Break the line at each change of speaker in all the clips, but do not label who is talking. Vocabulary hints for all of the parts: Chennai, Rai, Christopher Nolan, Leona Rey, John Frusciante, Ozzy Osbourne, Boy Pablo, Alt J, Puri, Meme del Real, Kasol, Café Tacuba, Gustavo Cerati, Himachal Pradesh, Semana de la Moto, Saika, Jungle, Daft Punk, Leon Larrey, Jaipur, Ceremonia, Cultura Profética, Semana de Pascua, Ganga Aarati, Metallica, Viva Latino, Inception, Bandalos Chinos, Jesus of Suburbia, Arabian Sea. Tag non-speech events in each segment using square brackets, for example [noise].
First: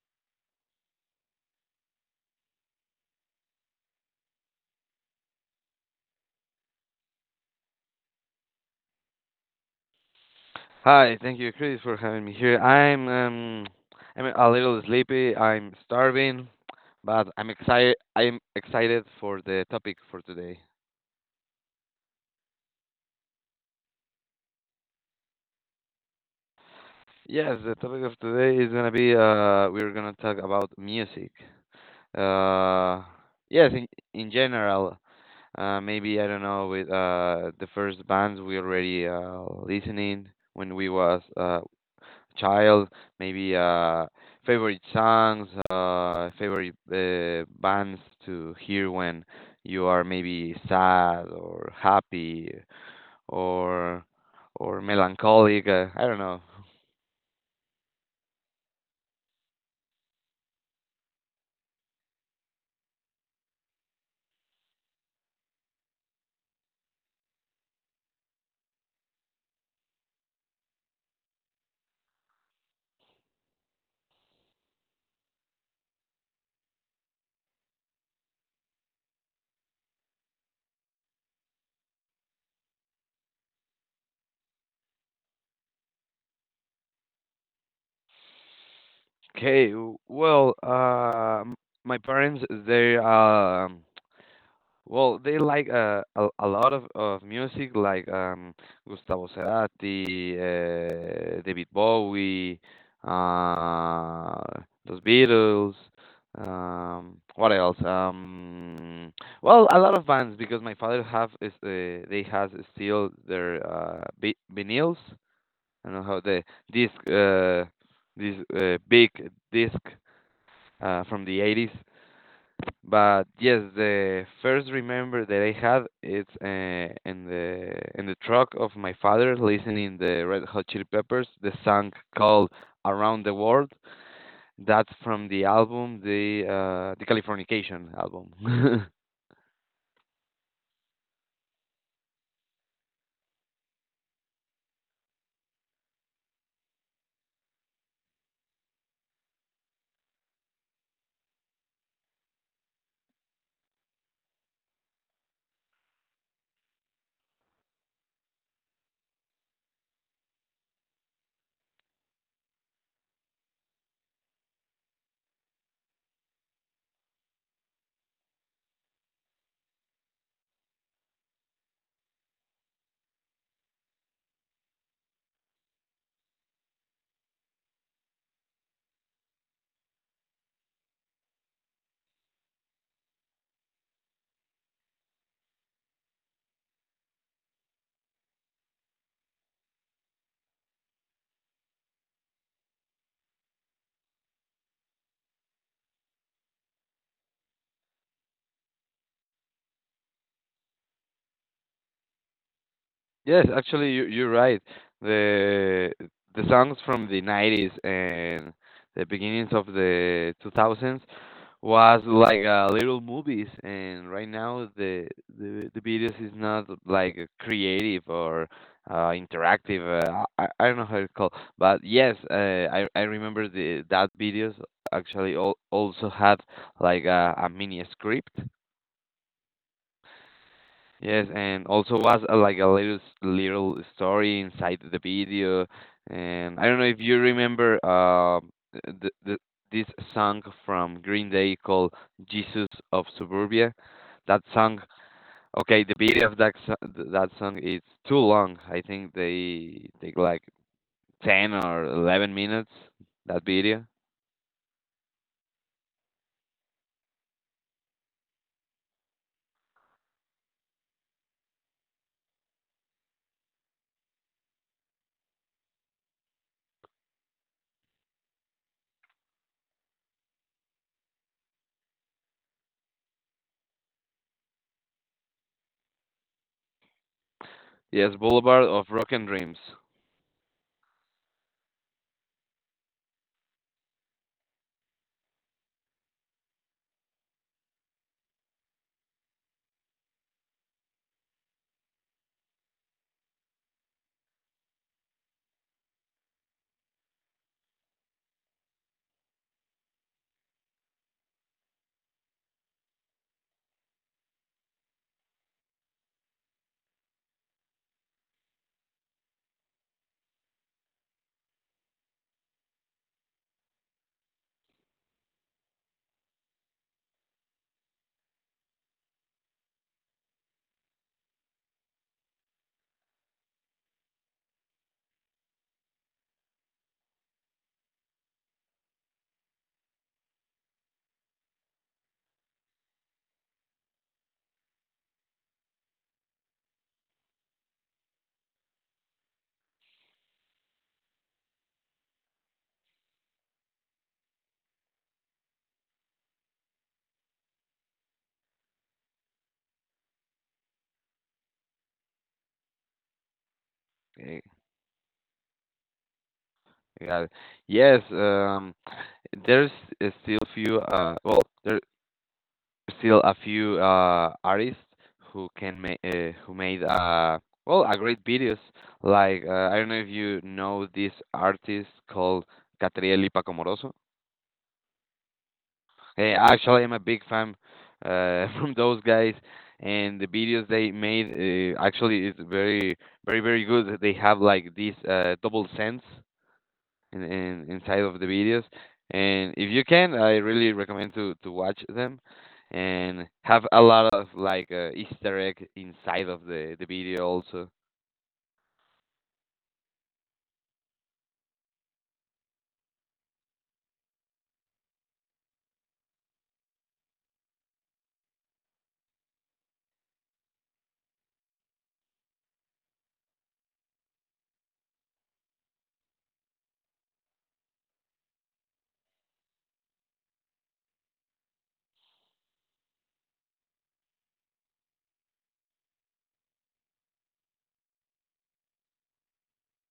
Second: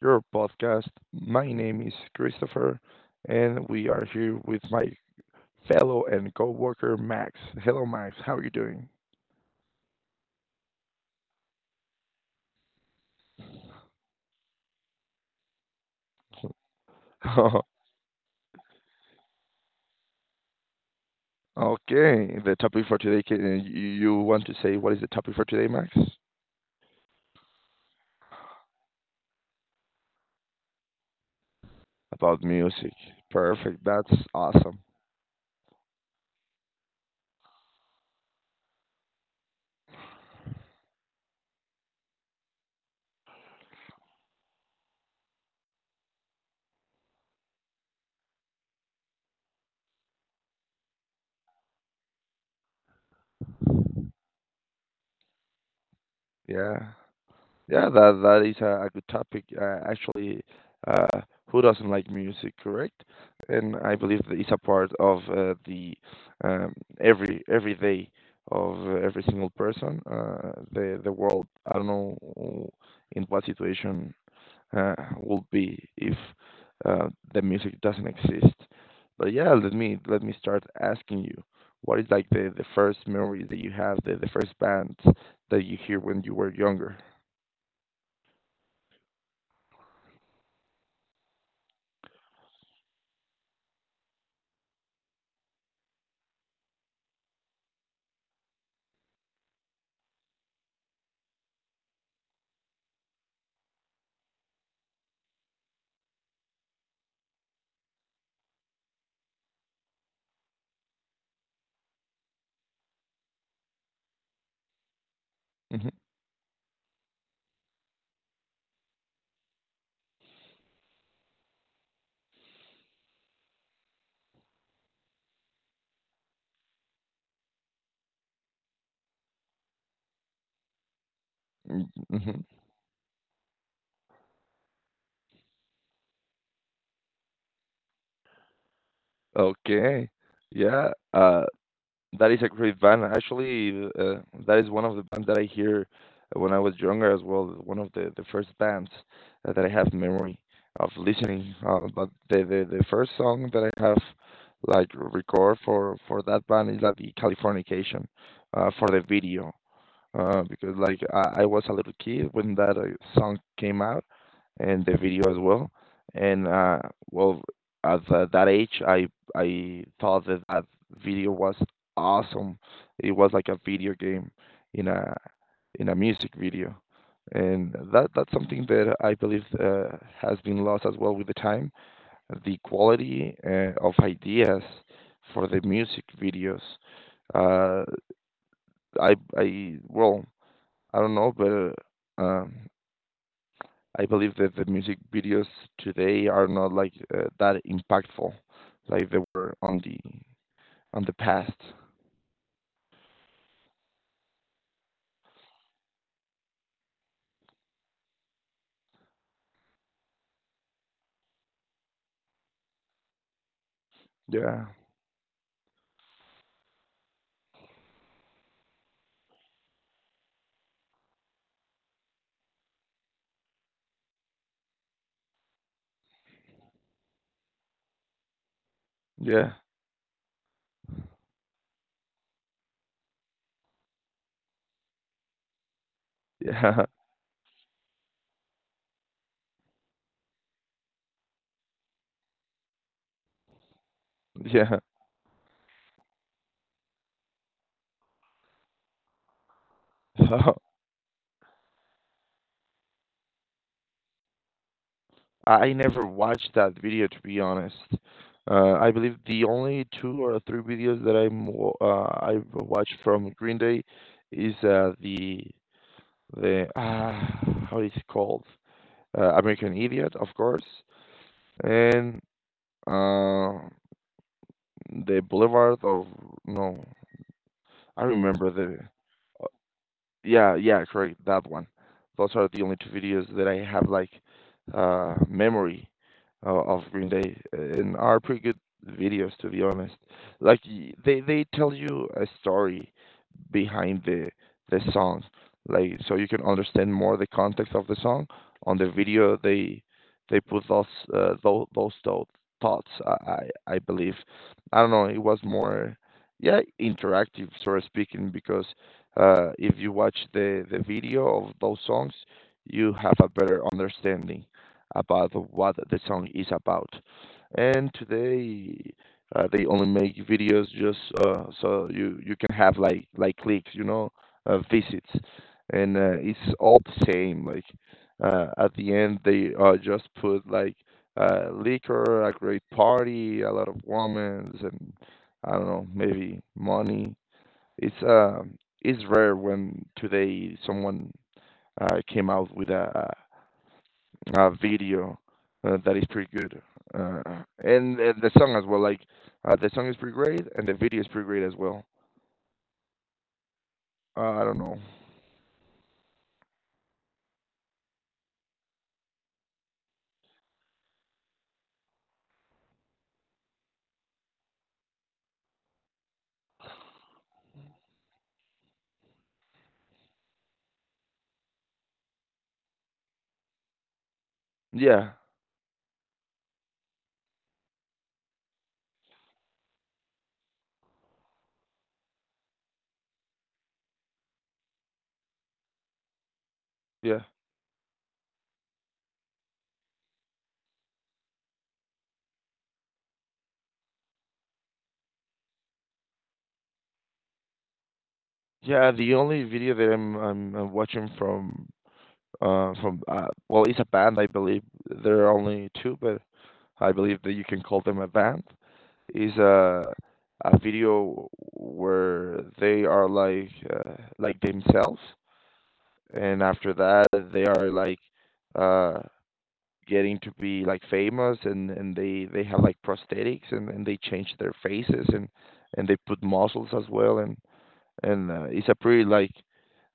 your podcast. My name is Christopher, and we are here with my fellow and co-worker Max. Hello, Max. How are you doing?
Hi, thank you, Chris, for having me here. I'm a little sleepy. I'm starving, but
[laughs]
I'm
Okay.
excited. I'm excited for the topic for today.
The topic for today, can, you you want to say what is the topic for today, Max?
Yes, the topic of today is gonna be we're gonna talk about music.
About music.
Uh, yes,
Perfect.
in,
That's
in
awesome.
general, maybe I don't know with the first bands we already listening when we was child, maybe favorite songs, favorite bands to hear when you are maybe sad or happy or or melancholic. I don't know.
Yeah. Yeah, that is a good topic. Actually, uh, who doesn't like music, correct? And I believe that it's a part of the, um, every day of every single person. The world. I don't know in what situation would be if uh, the music doesn't exist. But yeah, let me start asking you, what is like the first memory that you have, the first band that you hear when you were younger?
Okay, my parents they well, they like a lot of music like Gustavo Cerati, David Bowie, uh, Los Beatles. What else? Well, a lot of bands because my father have is they has still their vinyls.
Mm-hmm.
I don't know how the disc this big disc from the 80s, but yes, the first remember that I had, it's in the truck of my father listening the Red Hot Chili Peppers, the
Mm,
song
mhm.
called "Around the World." That's from the album, the Californication album. [laughs]
Okay. Yeah, that is a great band. Actually, that is one of the bands that I hear when I was younger as well. One of the first bands that I have memory of listening. But the first song that I have like record for that band is like the Californication, for the video, because like I was a little kid when that song came out and the video as well. And, well, at that age, I thought that that video was awesome. It was like a video game in a in a music video, and that's something that I believe has been lost as well with the time. The quality, of ideas for the music videos. Uh, I well, I don't know, but, um, I believe that the music videos today are not like, that impactful, like they were on the past.
Yes, actually, you're right. The the songs from the 90s and the beginnings of the 2000s was like little movies, and right
Yeah,
now the videos is not like creative or interactive. I don't know how to call, but yes, I remember the that videos, actually also had like a mini script.
yeah,
Yes, and also was like a little story inside the video, and I don't
yeah,
know if you remember the this song from Green Day called "Jesus of Suburbia." That
[laughs] yeah.
song, okay, the video of that song is too long. I think they take like
So
10 or 11 minutes. That video,
I never watched that video, to be honest. I believe the only two or three videos that I've watched from Green Day is, the [sighs] how is it called? American Idiot, of course, and, Uh, the Boulevard of, no, I
yes,
remember
Boulevard
the.
of Broken Dreams.
Yeah, yeah, correct, that one. Those are the only two videos that I have, like, memory of Green Day, and are pretty good videos, to be honest. Like, they tell you a story behind the song, like, so you can understand more the context of the song. On the video, they put those thoughts. I believe, I don't know, it was more, yeah, interactive, sort of speaking, because if you watch the video of those songs, you have a better understanding about what the song is about. And today, they only make videos just, so you can have like clicks, visits, and, it's all the same. Like, at the end, they, just put like, liquor, a great party, a lot of women, and I don't know, maybe money. It's uh, it's rare when today someone, came out with a video, that is pretty good, uh, and the song as well. Like, the song is pretty great, and the video is pretty great as well.
Eh,
I don't know.
Yeah. Yes, um, there's there's still a few artists who can make who made a great videos, like I don't know if you know this artist called Catriel y Paco Moroso.
Yeah,
Actually, I'm a big fan [laughs] from those guys, and the videos they made, actually, is very very very good. They have like this double sense
yeah,
in inside of the videos. And if you can, I really recommend to watch them, and have a lot of like Easter egg inside of the video also.
yeah. The only video that I'm watching from, well, it's a band, I believe. There are only two, but I believe that you can call them a band. Is a video where they are like, like themselves, and after that they are like, uh, getting to be like famous, and they have like prosthetics, and they change their faces, and they put muscles as well, and it's a pretty, like,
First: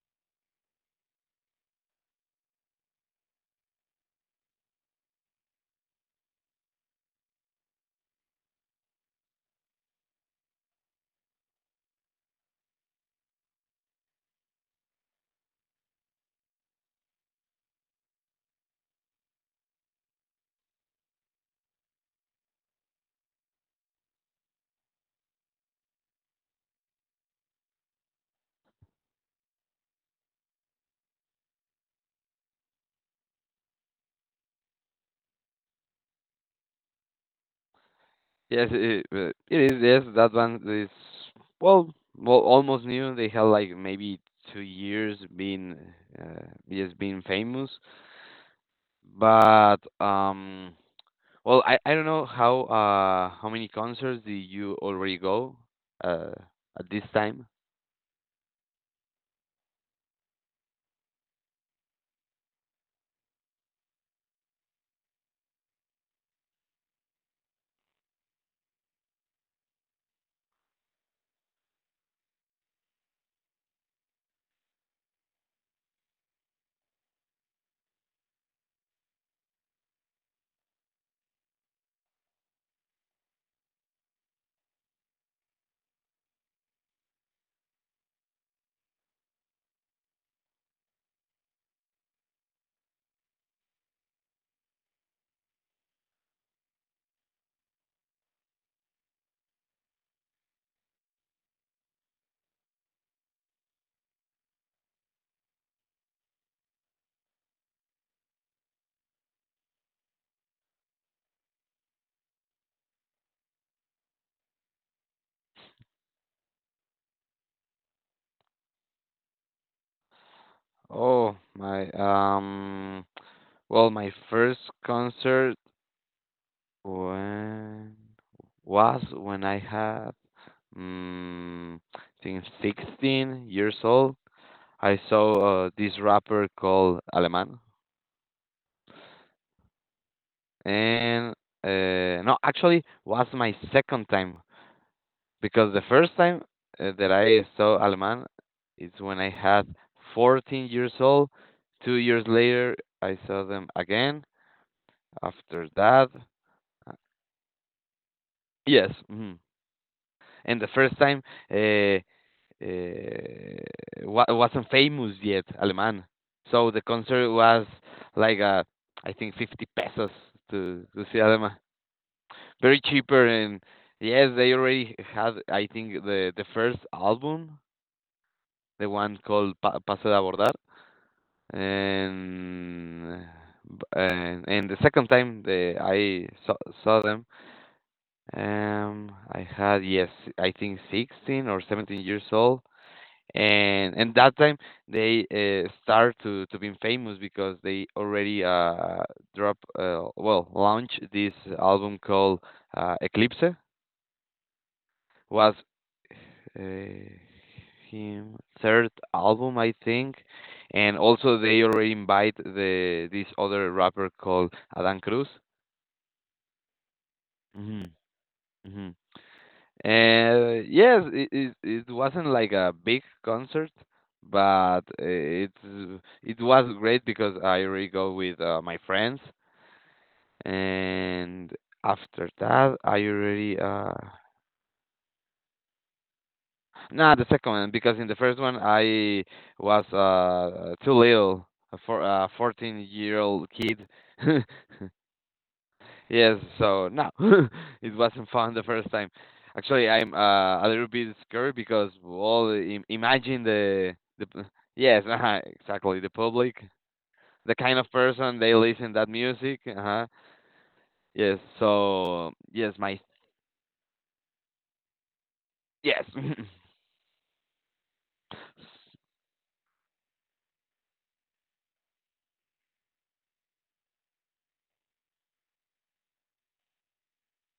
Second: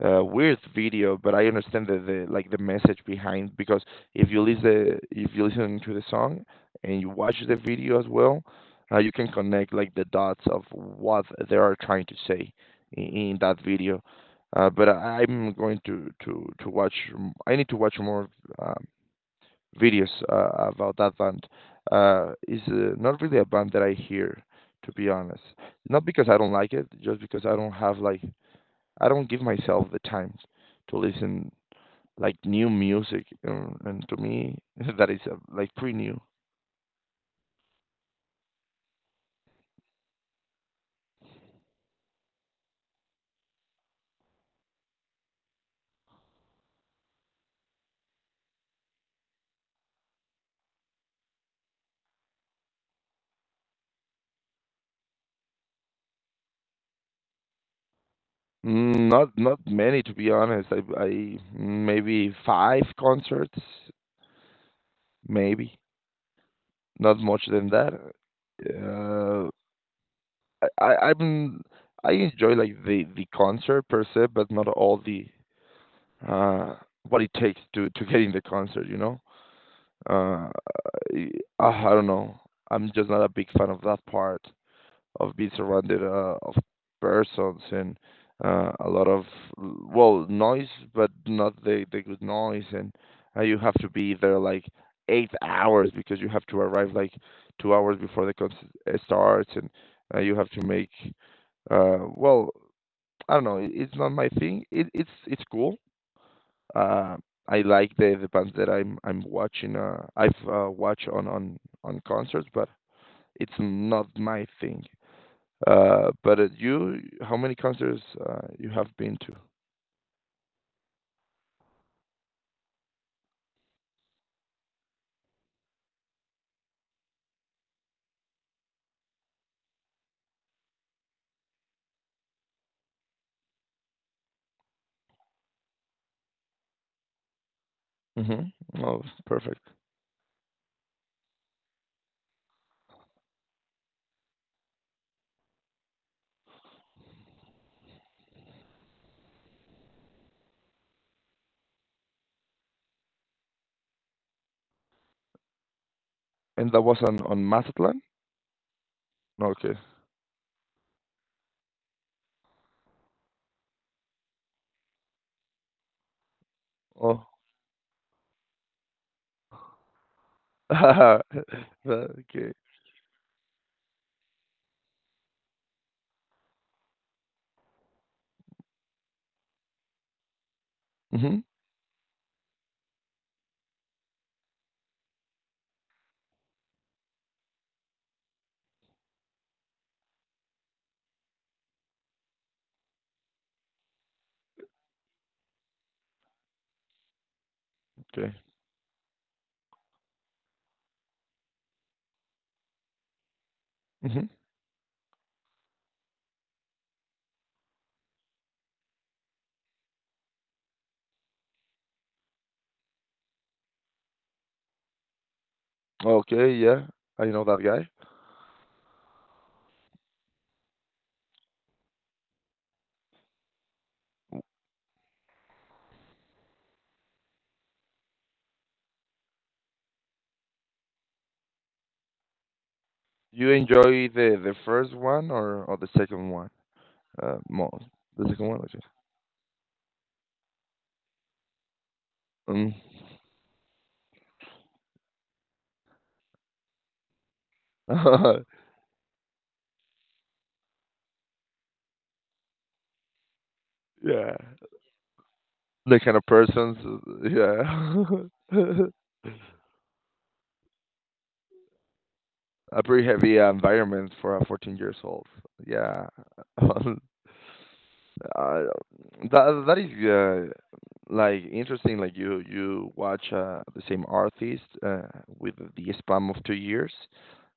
weird video, but I understand the message behind, because if you listen to the song and you watch the video as well, you can connect like the dots of what they are trying to say in that video. But, I'm going to watch. I need to watch more, um, videos, about that band. It's not really a band that I hear, to be honest. Not because I don't like it, just because I don't give myself the time to listen like new music, and to me [laughs] that is, like, pretty new.
Yes, it is. Yes, that one is well, almost new. They have like maybe 2 years yes, being famous. But well, I don't know how many concerts did you already go uh at this time?
Mm. Not many, to be honest. I maybe five concerts, maybe not much than that. Uh, I, I I'm I enjoy like the concert per se, but not all the uh what it takes to get in the concert. Uh, I, I don't know. I'm just not a big fan of that part, of being surrounded, of persons, and, a lot of, well, noise, but not the good noise. And, you have to be there like 8 hours, because you have to arrive like 2 hours before the concert, starts, and, you have to make, well, I don't know. It's not my thing. It's cool. Uh, I like the bands that I'm watching. I've, watched on on concerts, but it's not my thing. But how many concerts, you have been to?
Oh, my, well, my first concert when was when I had I think 16 years old. I saw this rapper called Aleman.
Mm-hmm. Oh, perfect.
And No, actually was my second time, because the first time that I saw Aleman is when I had 14 years old. 2 years later, I saw them again. After that.
And that was on Mazatlan.
Yes, mhm.
Okay.
And the first time, uh, wa wasn't famous yet, Alemán. So the
Oh.
concert
[laughs]
was like, I think 50 pesos to see
Uh,
Alemán.
okay.
Very cheaper, and yes, they already had, I think, the first album, the one called Pa Paso de Abordar.
Mm-hmm.
And b and the second time the I saw them. I had, yes, I think 16 or 17 years old, and that time they start to being famous because they
Okay.
already drop well launch this album called Eclipse,
Mm-hmm.
was uh, him third album I think, and also they already invite the this other rapper called Adan Cruz.
Okay. Yeah, I know that
Hmm.
guy.
And yes, it wasn't like a big concert, but it was great because I already go with my friends, and after that I
You
already
enjoy the first one or the second one?
nah, the second one,
More
because in the
the
first
second
one
one. Okay.
I was too little a for a
Mm.
14-year-old kid. [laughs] Yes, so no, [laughs] it wasn't fun the
[laughs]
first time. Actually, I'm a little bit scared because well, imagine the the
Yeah.
p- yes, exactly,
The
the
kind of
public,
persons.
the kind of
uh,
person they
Yeah. [laughs]
listen that music. Uh-huh. Yes, so yes,
A
my.
pretty heavy, environment for a 14 years old.
Yes.
Yeah, [laughs] um, uh, that is, like, interesting. Like, you watch, the same artist, with the span of 2 years,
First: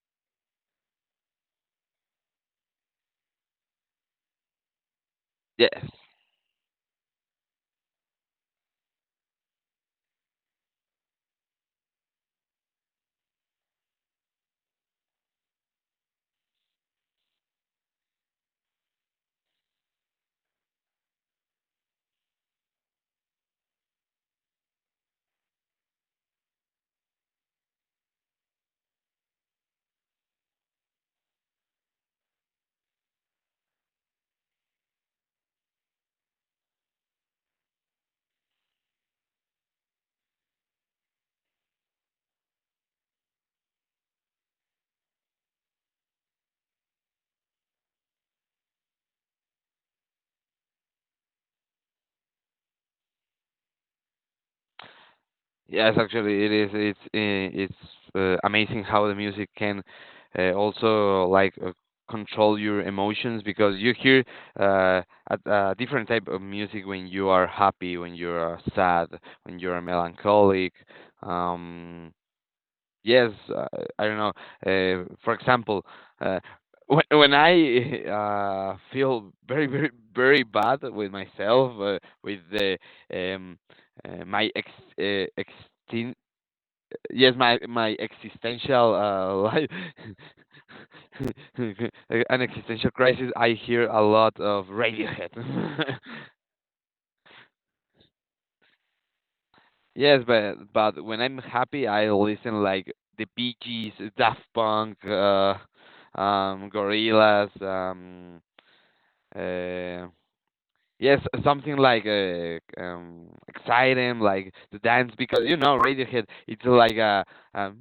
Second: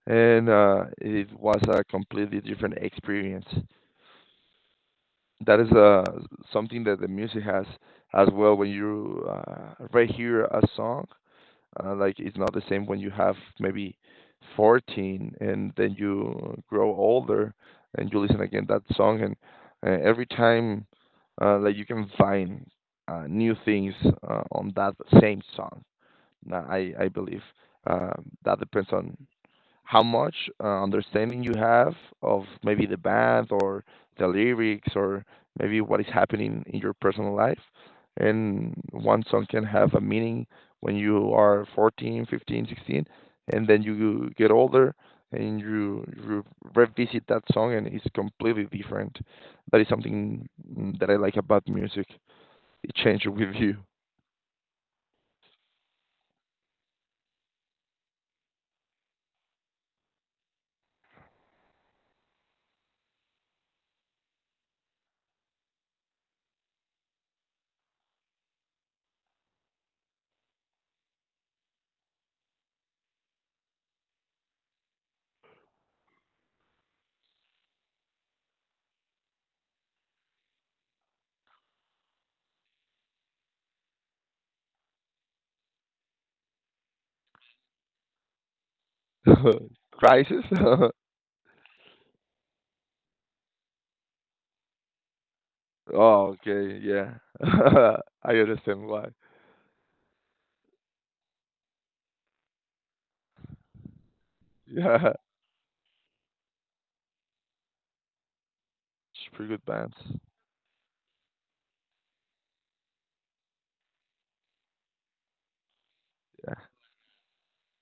and, it was a completely different experience.
[laughs]
That is,
yes.
something that the music has as well. When you, rehear a song, like, it's not the same when you have maybe 14 and then you grow older and you listen again that song, and, every time, like, you can find, new things, on that same song. I believe, that depends on how much, understanding you have of maybe the band, or the lyrics, or maybe what is happening in your personal life. And one song can have a meaning when you are 14, 15, 16, and then you get older and you revisit that song, and it's completely different. That is something, that I like about music. It changes with you.
Yes, actually, it is. It's amazing how the music can also like control your emotions, because you hear uh, a different type of music when you are happy, when you are sad, when you are melancholic. Um, yes, I don't know. For example, uh, when I [laughs] feel very very very bad with myself, with the um, my ex ex yes, my existential life.
[laughs] Crisis? [laughs]
[laughs] an existential crisis, I hear a lot of Radiohead.
Oh, okay, yeah. [laughs] I understand why.
[laughs] yes, but when I'm happy I listen like the Bee Gees, Daft Punk,
Yeah.
Gorillaz,
It's a pretty good bands.
uh yes, something like exciting, like the dance, because you know Radiohead, it's like a, um,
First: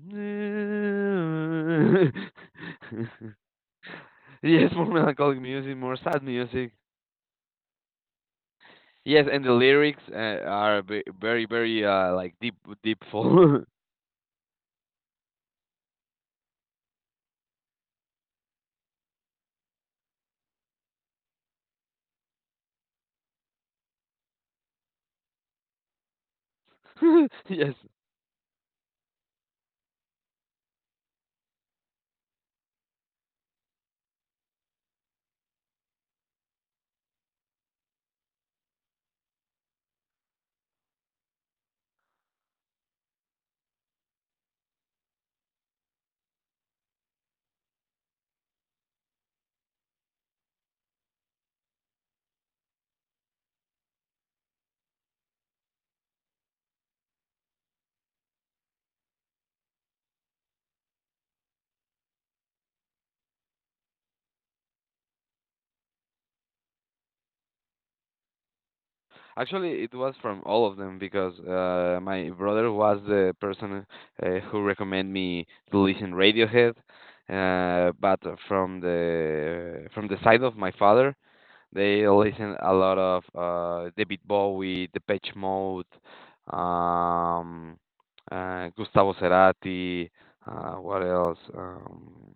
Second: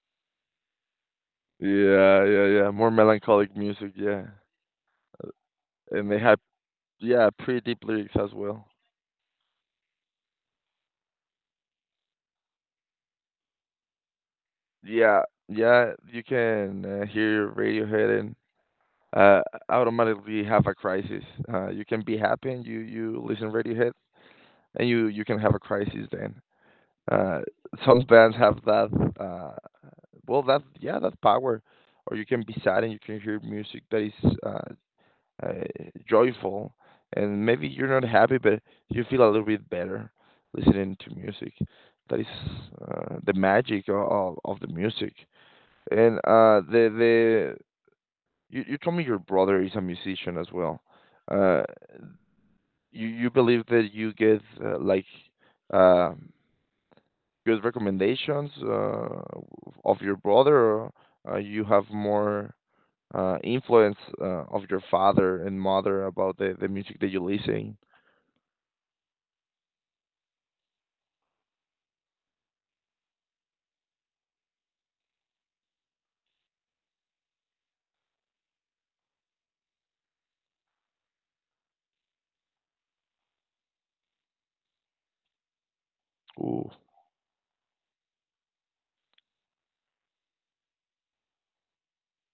Yeah. Yeah, yeah, yeah.
[laughs]
More
[laughs]
melancholic music, yeah.
Yes, more melancholic music, more
And they
sad
have,
music.
yeah, pretty deep lyrics as well.
Yes, and the lyrics are very, very, like, deep, deepful. [laughs] [laughs]
Yeah, yeah. You can, hear Radiohead and, uh, automatically have a crisis. You can be happy and you listen Radiohead, and you can have a crisis then. Uh,
Yes,
some bands have that. Uh, well, that, yeah, that power. Or you can be sad and you can hear music that is, uh, joyful, and maybe you're not happy, but you feel a little bit better listening to music. That is, the magic of the music. And, the you told me your brother is a musician as well. Uh, you believe that you get, like, uh, good recommendations, of your brother, or, you have more, influence, of your father and mother about the music that you listen.
actually, it was from all of them, because my brother was the person who recommended me to listen Radiohead. But from the side of my father, they listen a lot of David Bowie, Depeche Mode,
Ooh.
um, Gustavo Cerati. What else? Um,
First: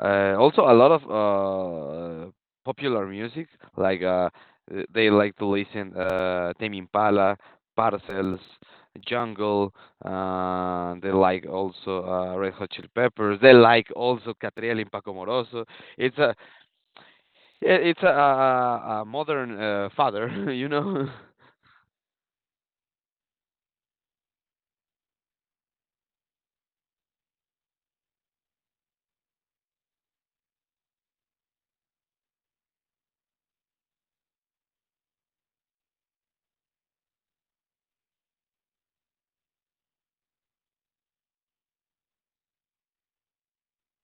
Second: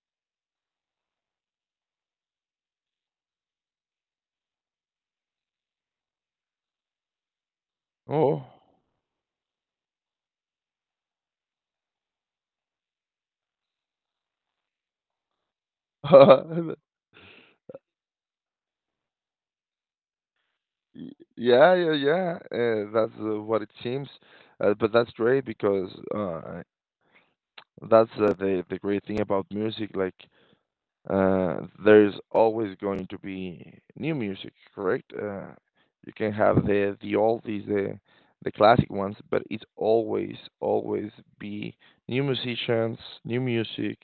uh, Also, a lot of popular music. Like, they like to listen Tame Impala, Parcels,
Oh.
Jungle. They like also Red Hot Chili Peppers. They like also Catriel and Paco Moroso. It's a
[laughs]
Yeah, it's a modern father, [laughs] you know.
Y yeah, yeah, yeah, that's, what it seems, but that's great because, that's, the great thing about music, like, uh, there's always going to be new music, correct? You can have the oldies, the classic ones, but it's always, always be new musicians, new music,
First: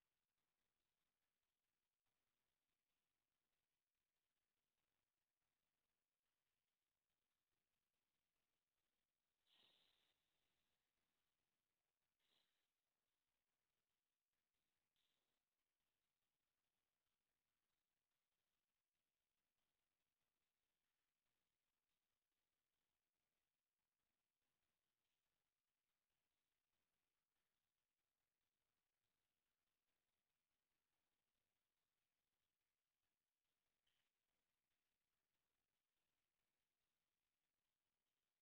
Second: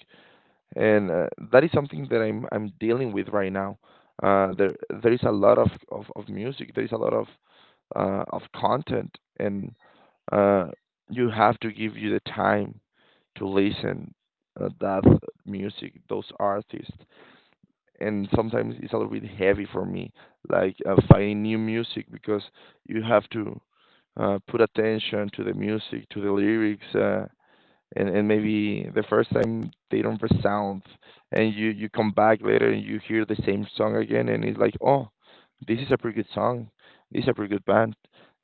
and, that is something that I'm dealing with right now. Uh, there there is a lot of music. There is a lot of content, and, uh, you have to give you the time to listen, that music, those artists. And sometimes it's a little bit heavy for me, like, finding new music because you have to, put attention to the music, to the lyrics. And maybe the first time they don't resound, and you come back later and you hear the same song again and it's like, oh, this is a pretty good song, this is a pretty good band.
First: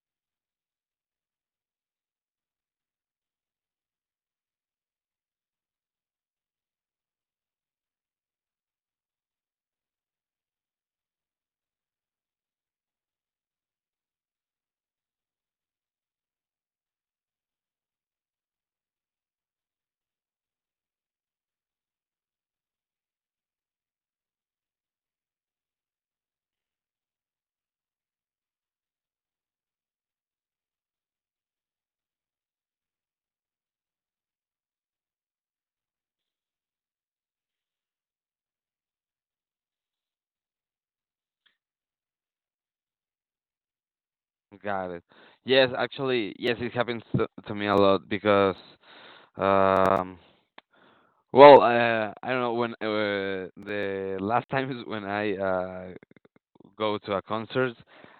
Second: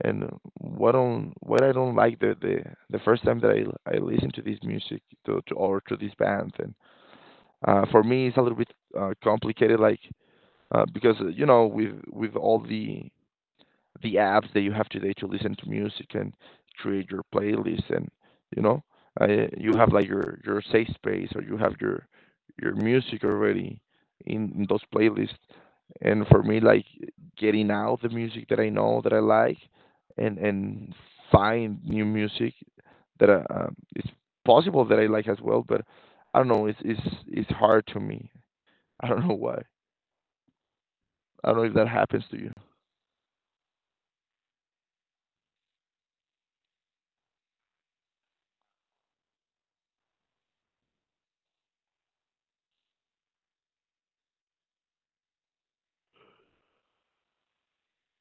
And what I don't like, the first time that I listen to this music to this band, and for me it's a little bit complicated, like, because you know, with all the apps that you have today to listen to music and create your playlist. And you know, uh, you have like your safe space, or you have your music already in those playlists. And for me, like, getting out the music that I know that I like, and find new music that it's possible that I like as well. But I don't know, it's it's hard to me. [laughs] I don't know why. I don't know if that happens to you.
[laughs] Got it. Yes, actually, yes, it happens to me a lot because, um, well, I don't know when, the last [laughs] time is, when I go to a concert,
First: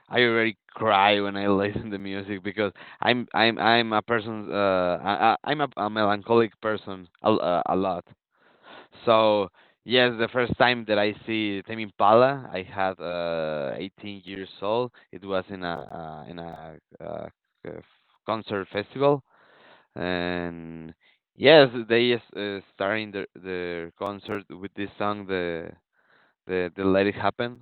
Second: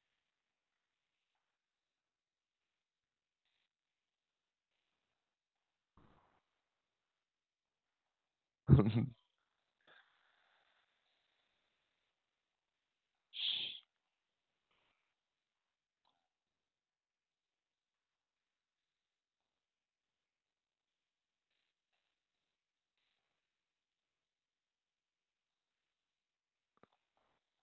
I already cry when I [laughs] listen to music, because I'm a person, I'm a melancholic person a lot.
[laughs]
So yes, the first time that I see Tame Impala, I had 18 years old. It was in a uh, uh, concert festival, and yes, starting the concert with this song, the Let It Happen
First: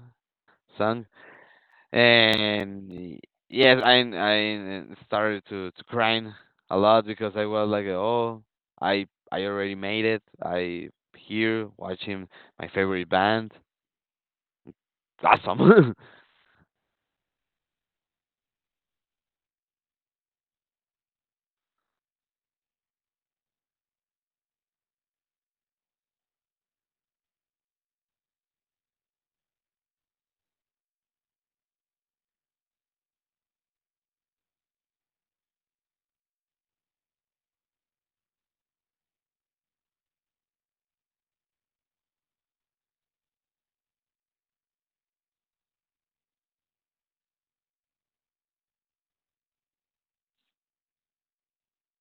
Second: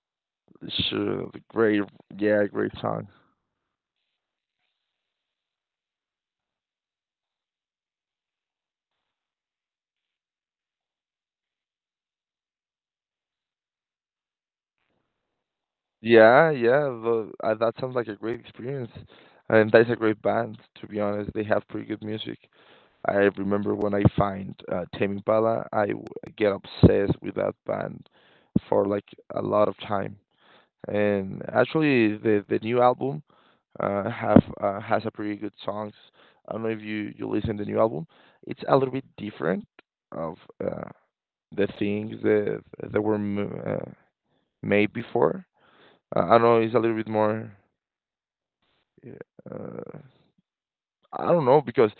song.
Sure, great, yeah, great song.
And yes, I started to crying a lot, because I was like, oh, I already made it, I here watching my favorite band. It's awesome.
Yeah, yeah, that sounds like a great experience, and that's a great band. To be honest, they have pretty good music. I remember when I find Tame Impala, I get obsessed with that band for like a lot of time. And actually, the new album have has a pretty good songs. I don't know if you listen to the new album. It's a little bit different of uh, the things that that were m- uh, made before. I don't know, it's a little bit more. Uh, I don't know because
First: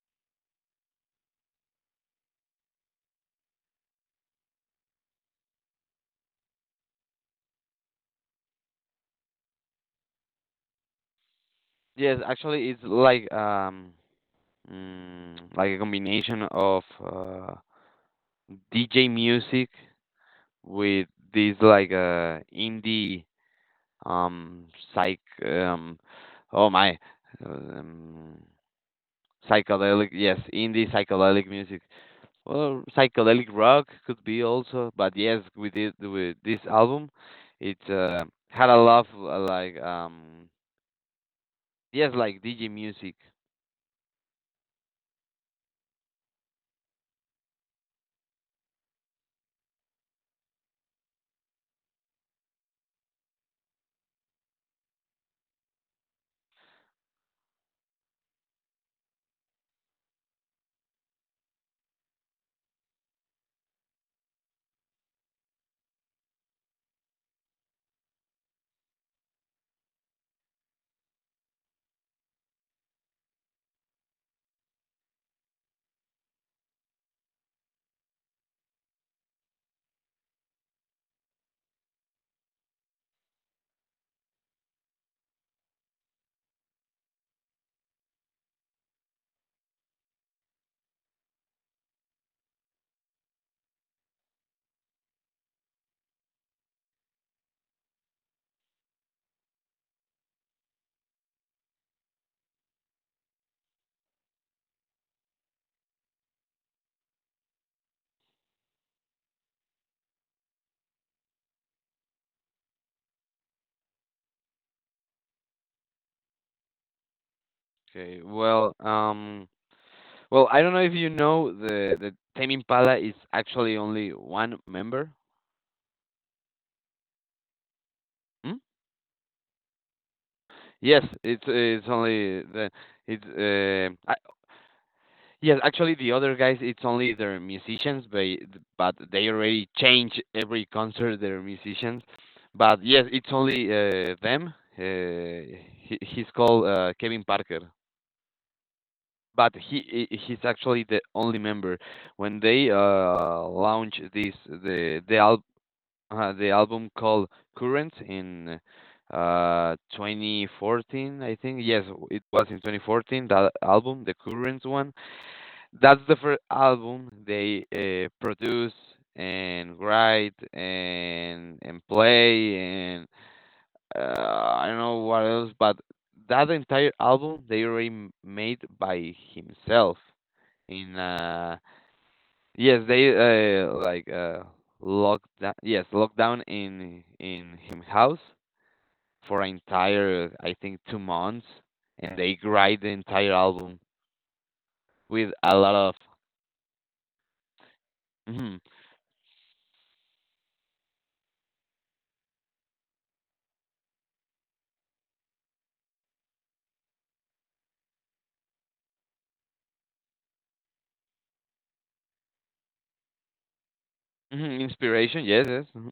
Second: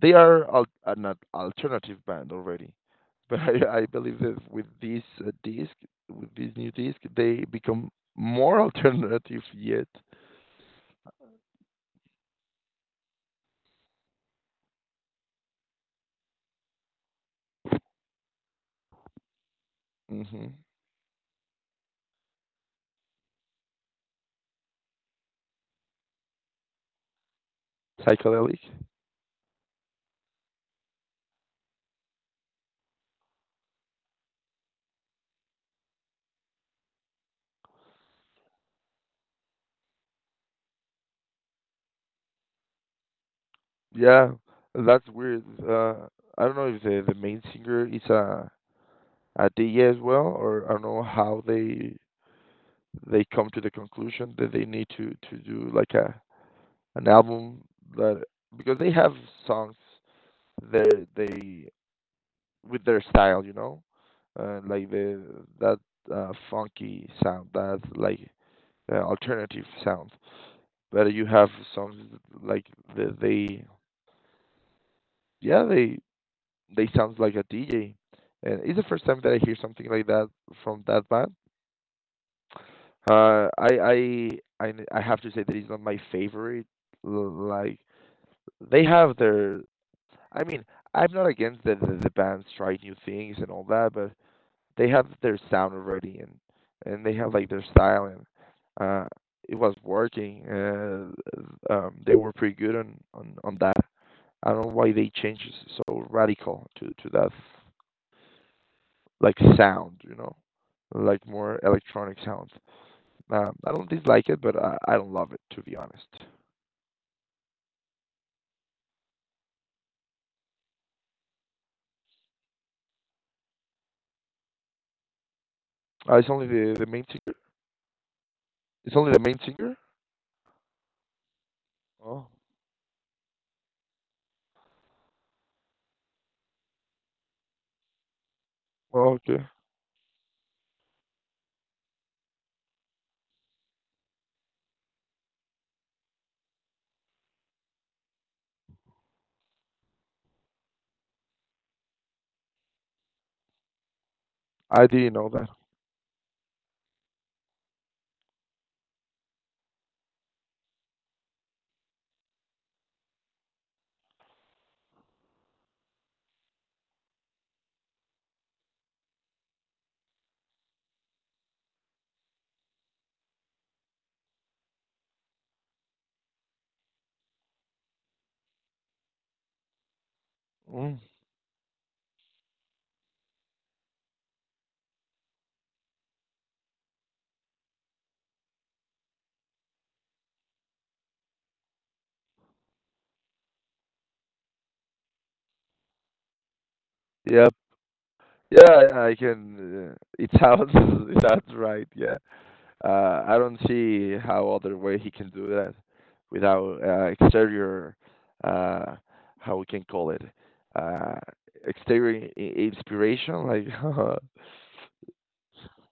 they are alternative band already. [laughs] But I believe that with this disc, with this new disc, they become more [laughs] alternative yet.
[laughs] yes, actually it's like, like a combination of DJ music
Hmm.
with this, like, indie, um psych, um oh my, um,
Psychedelic.
psychedelic, yes, indie psychedelic music. Well, psychedelic rock could be also, but yes, with this album, it had a lot of, like, yes, like DJ music.
Yeah, that's weird. I don't know if the main singer is a DJ as well, or I don't know how they come to the conclusion that they need to do like a an album that, because they have songs that they, with their style, you know, like the that funky sound, that like alternative sound. But you have songs like the, they, yeah, they sounds like a DJ, and it's the first time that I hear something like that from that band. Uh, I I have to say that it's not my favorite. Like they have their, I mean, I'm not against the, the bands try new things and all that, but they have their sound already, and they have like their style, and uh it was working. They were pretty good on on that. I don't know why they changed so radical to that like sound, you know, like more electronic sound. I don't dislike it, but I don't love it, to be honest.
Okay, well, well, I don't know if you know, the Tame Impala is actually only one member.
It's only the main singer.
Hmm?
It's only the main singer.
Yes, it's
Oh,
only the, it's. Yes, actually, the other guys, it's only their musicians, but
oh,
they
okay.
already change every concert their musicians. But yes, it's only them. He's called Kevin Parker, but he's actually the only member. When they launch this
I didn't
the
know
al
that.
the album called Current in 2014, I think. Yes, it was in 2014 that album, the Current one, that's the first album they produce and write and play, and I don't know what else, but that entire album they already made by himself. In
Mm.
Yes, they uh, like uh, locked down, yes, lockdown in him house for an entire, I think, 2 months, and they write the entire album with a lot of.
Yep.
Mm-hmm.
Yeah, yeah, I can. It sounds [laughs] it sounds right. Yeah. I don't see how other way he can do that without exterior, uh, how we can call it, uh, exterior inspiration. Like, [laughs]
Mhm, inspiration, yes, yes. Mhm.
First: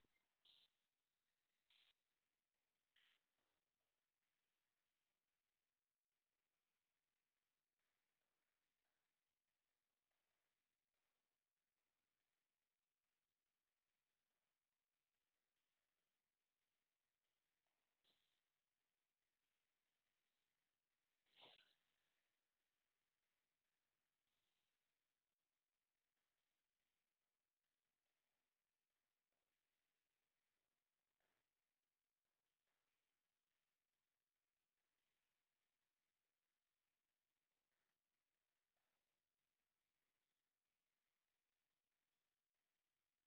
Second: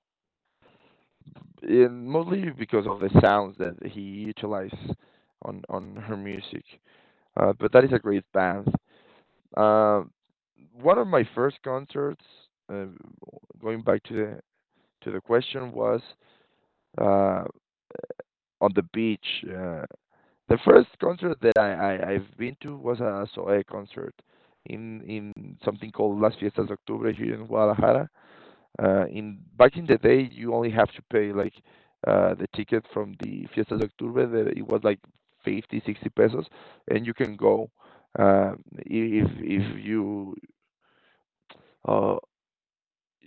and mostly because of the sounds that he utilizes on her music. But that is a great band. Um, One of my first concerts, uh, going back to the question, was uh, on the beach. The first concert that I've been to was a Zoé concert in something called Las Fiestas de Octubre here in Guadalajara. In Back in the day, you only have to pay like the ticket from the Fiestas de Octubre. That it was like 50, 60 pesos, and you can go. Uh, if you uh,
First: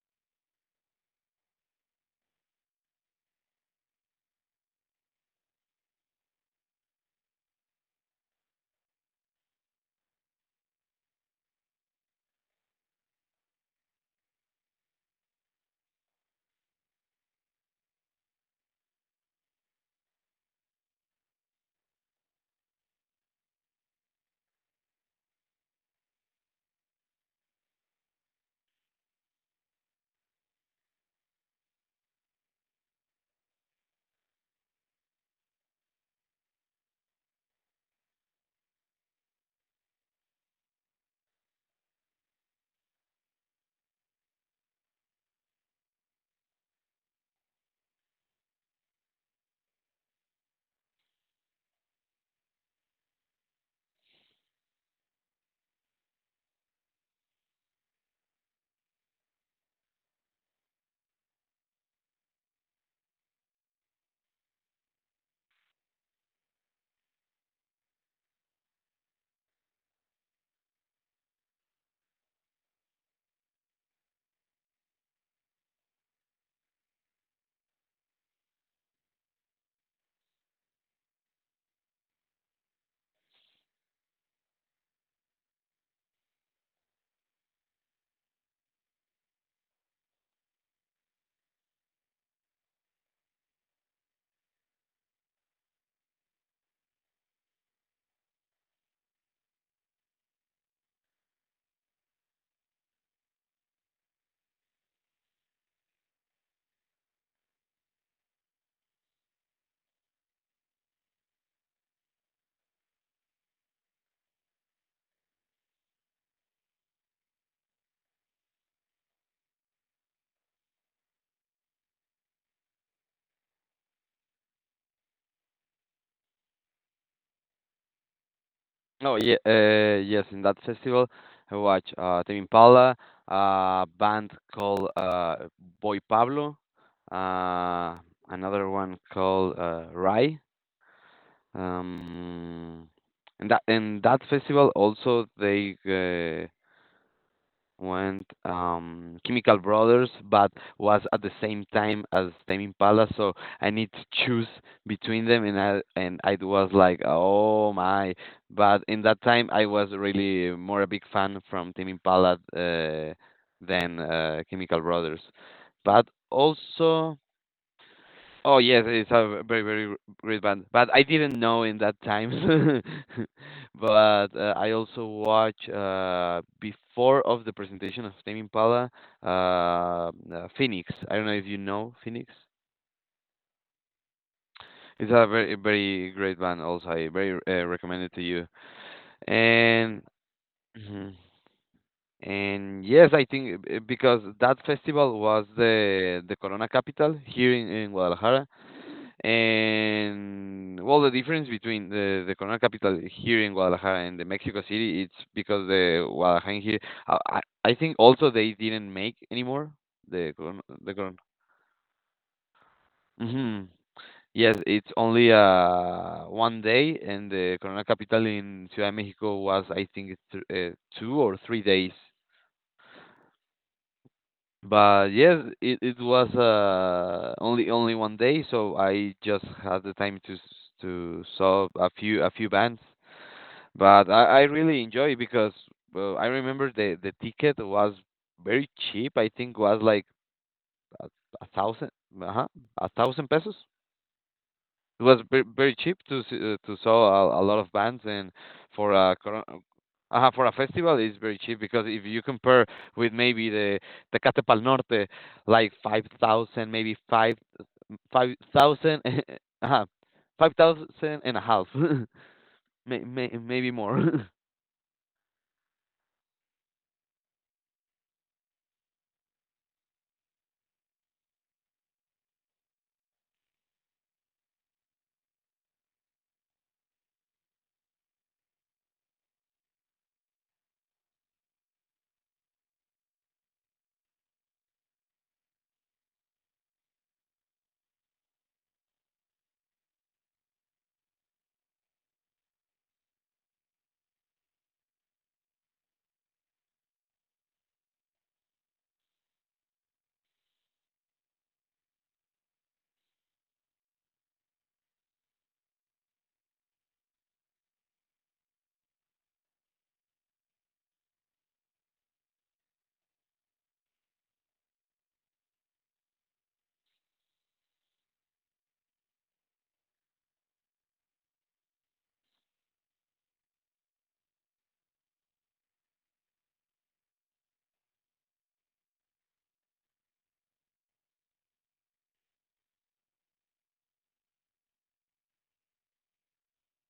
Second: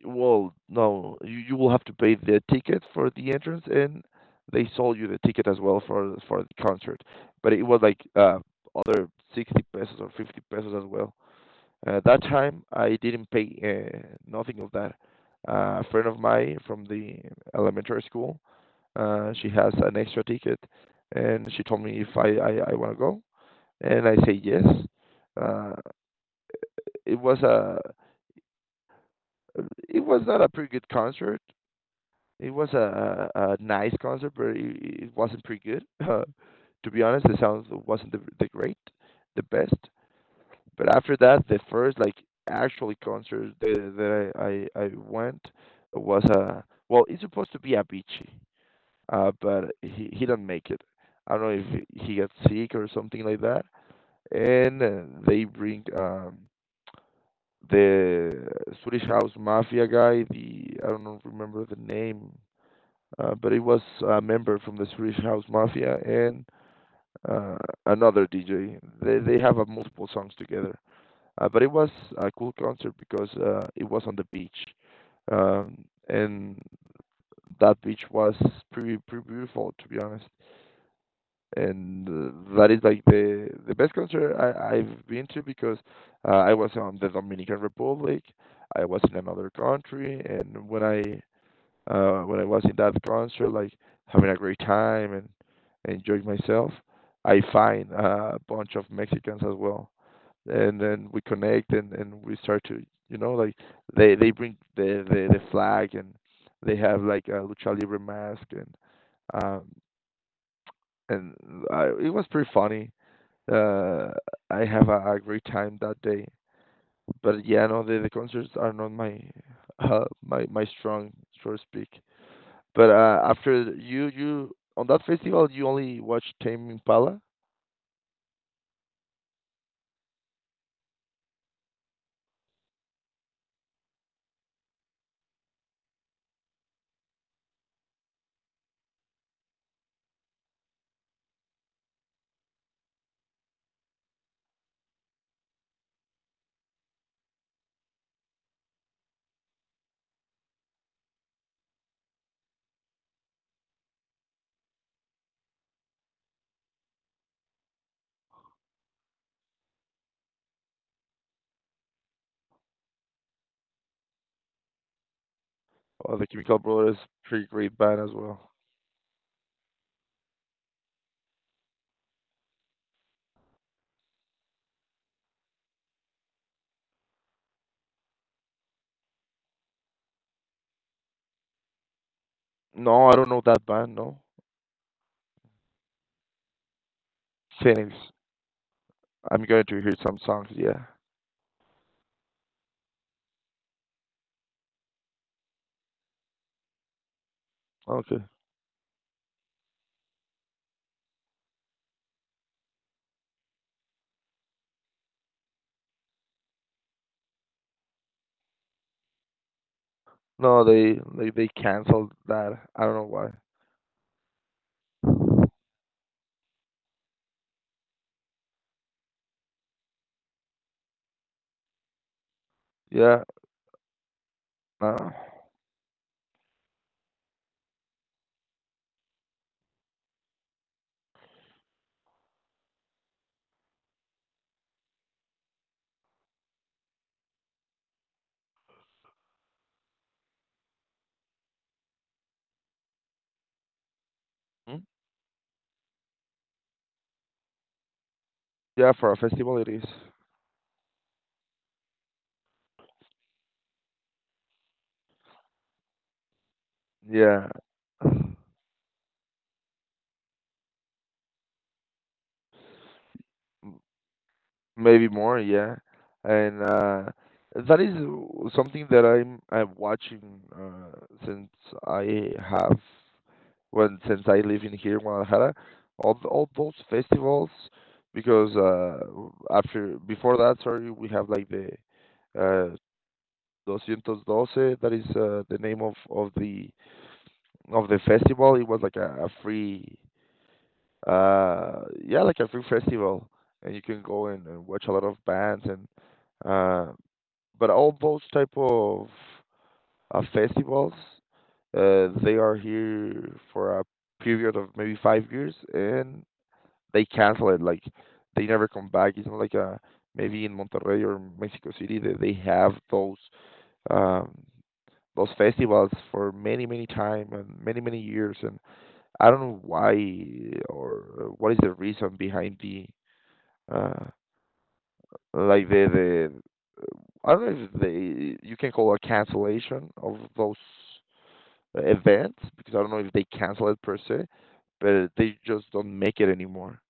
Well, no, you will have to pay the ticket for the entrance, and they sold you the ticket as well for the concert. But it was like other 60 pesos or 50 pesos as well. That time I didn't pay nothing of that. A friend of mine from the elementary school, she has an extra ticket, and she told me if I want to go, and I say yes. Uh, it was a it was not a pretty good concert. It was a, a nice concert, but it wasn't pretty good. [laughs] To be honest, the sound wasn't the great, the best. But after that, the first, like, actually concert that, I went was a, well, it's supposed to be Avicii, but he didn't make it. I don't know if he got sick or something like that. And they bring the Swedish House Mafia guy. The I don't know- remember the name, but he was a member from the Swedish House Mafia, and uh, another DJ. They have multiple songs together. But it was a cool concert because it was on the beach, um, and that beach was pretty beautiful, to be honest. And that is like the best concert I, I've been to, because I was on the Dominican Republic, I was in another country, and when I was in that concert, like, having a great time and enjoying myself, I find a bunch of Mexicans as well, and then we connect, and we start to, you know, like, they bring the the flag, and they have like a lucha libre mask, and um and it was pretty funny. Uh, I have a great time that day. But yeah, no, the concerts are not my [laughs] my strong, so to speak. But after you on that festival, you only watched Tame Impala
Oh, yeah, yes, in that festival, I watch Tame Impala, a band called Boy Pablo, uh, another one called Rai. Um, and that in that festival also they went, Chemical Brothers, but was at the same time as Tame Impala, so I need to choose between them, and I was like, oh my! But in that time, I was really more a big fan from Tame Impala than Chemical Brothers, but
or the Chemical Brothers,
also.
pretty great band as well.
Oh yes, it's a very very great band, but I didn't know in that time. [laughs] but I also watch before of the presentation of Tame Impala, Phoenix. I don't know if you know Phoenix.
No, I don't know that band. No,
It's a very very great band. Also, I very
Phoenix.
recommend it to you.
I'm going to hear
And
some songs. Yeah.
mhm. And yes, I think, because that festival was the Corona Capital here in
Okay.
Guadalajara. And well, the difference between the Corona Capital here in Guadalajara and the Mexico City, it's because the Guadalajara here, I I I think also they didn't make anymore the Corona
No,
the Corona.
they canceled that. I don't know why.
Mhm. Yes, it's only one day, and the Corona Capital in Ciudad de Mexico was, I think, th two or three days.
Yeah. Uh,
But yes, it was only only one day, so I just had the time to s- to saw a few bands. But I really enjoy it because well, I remember the ticket was very cheap. I think was like a, a thousand, uh-huh, a thousand pesos.
hmm?
It was very, very cheap to s- to saw a lot of bands and for
Yeah, for
a
a
cor-
festival it is.
for a festival it's very cheap because if you compare with maybe the Tecate Pal Norte, like five thousand, maybe five
Yeah.
five thousand, [laughs] uh, five thousand and a half, [laughs] may, maybe more. [laughs]
Maybe more, yeah. And that is something that I'm watching since I have, when since I live in here in Guadalajara, all all those festivals, because w- after before that, sorry, we have like the uh doscientos Doce. That is the name of the of the festival. It was like a free yeah, like a free festival, and you can go and watch a lot of bands, and uh but all those type of festivals, they are here for a period of maybe 5 years, and they cancel it, like, they never come back. It's not like a, maybe in Monterrey or Mexico City, that they have um those festivals for many many time and many many years. And I don't know why, or what is the reason behind the uh like the the I don't know if they you can call a cancellation of those events, because I don't know if they cancel it per se, but they just don't make it anymore.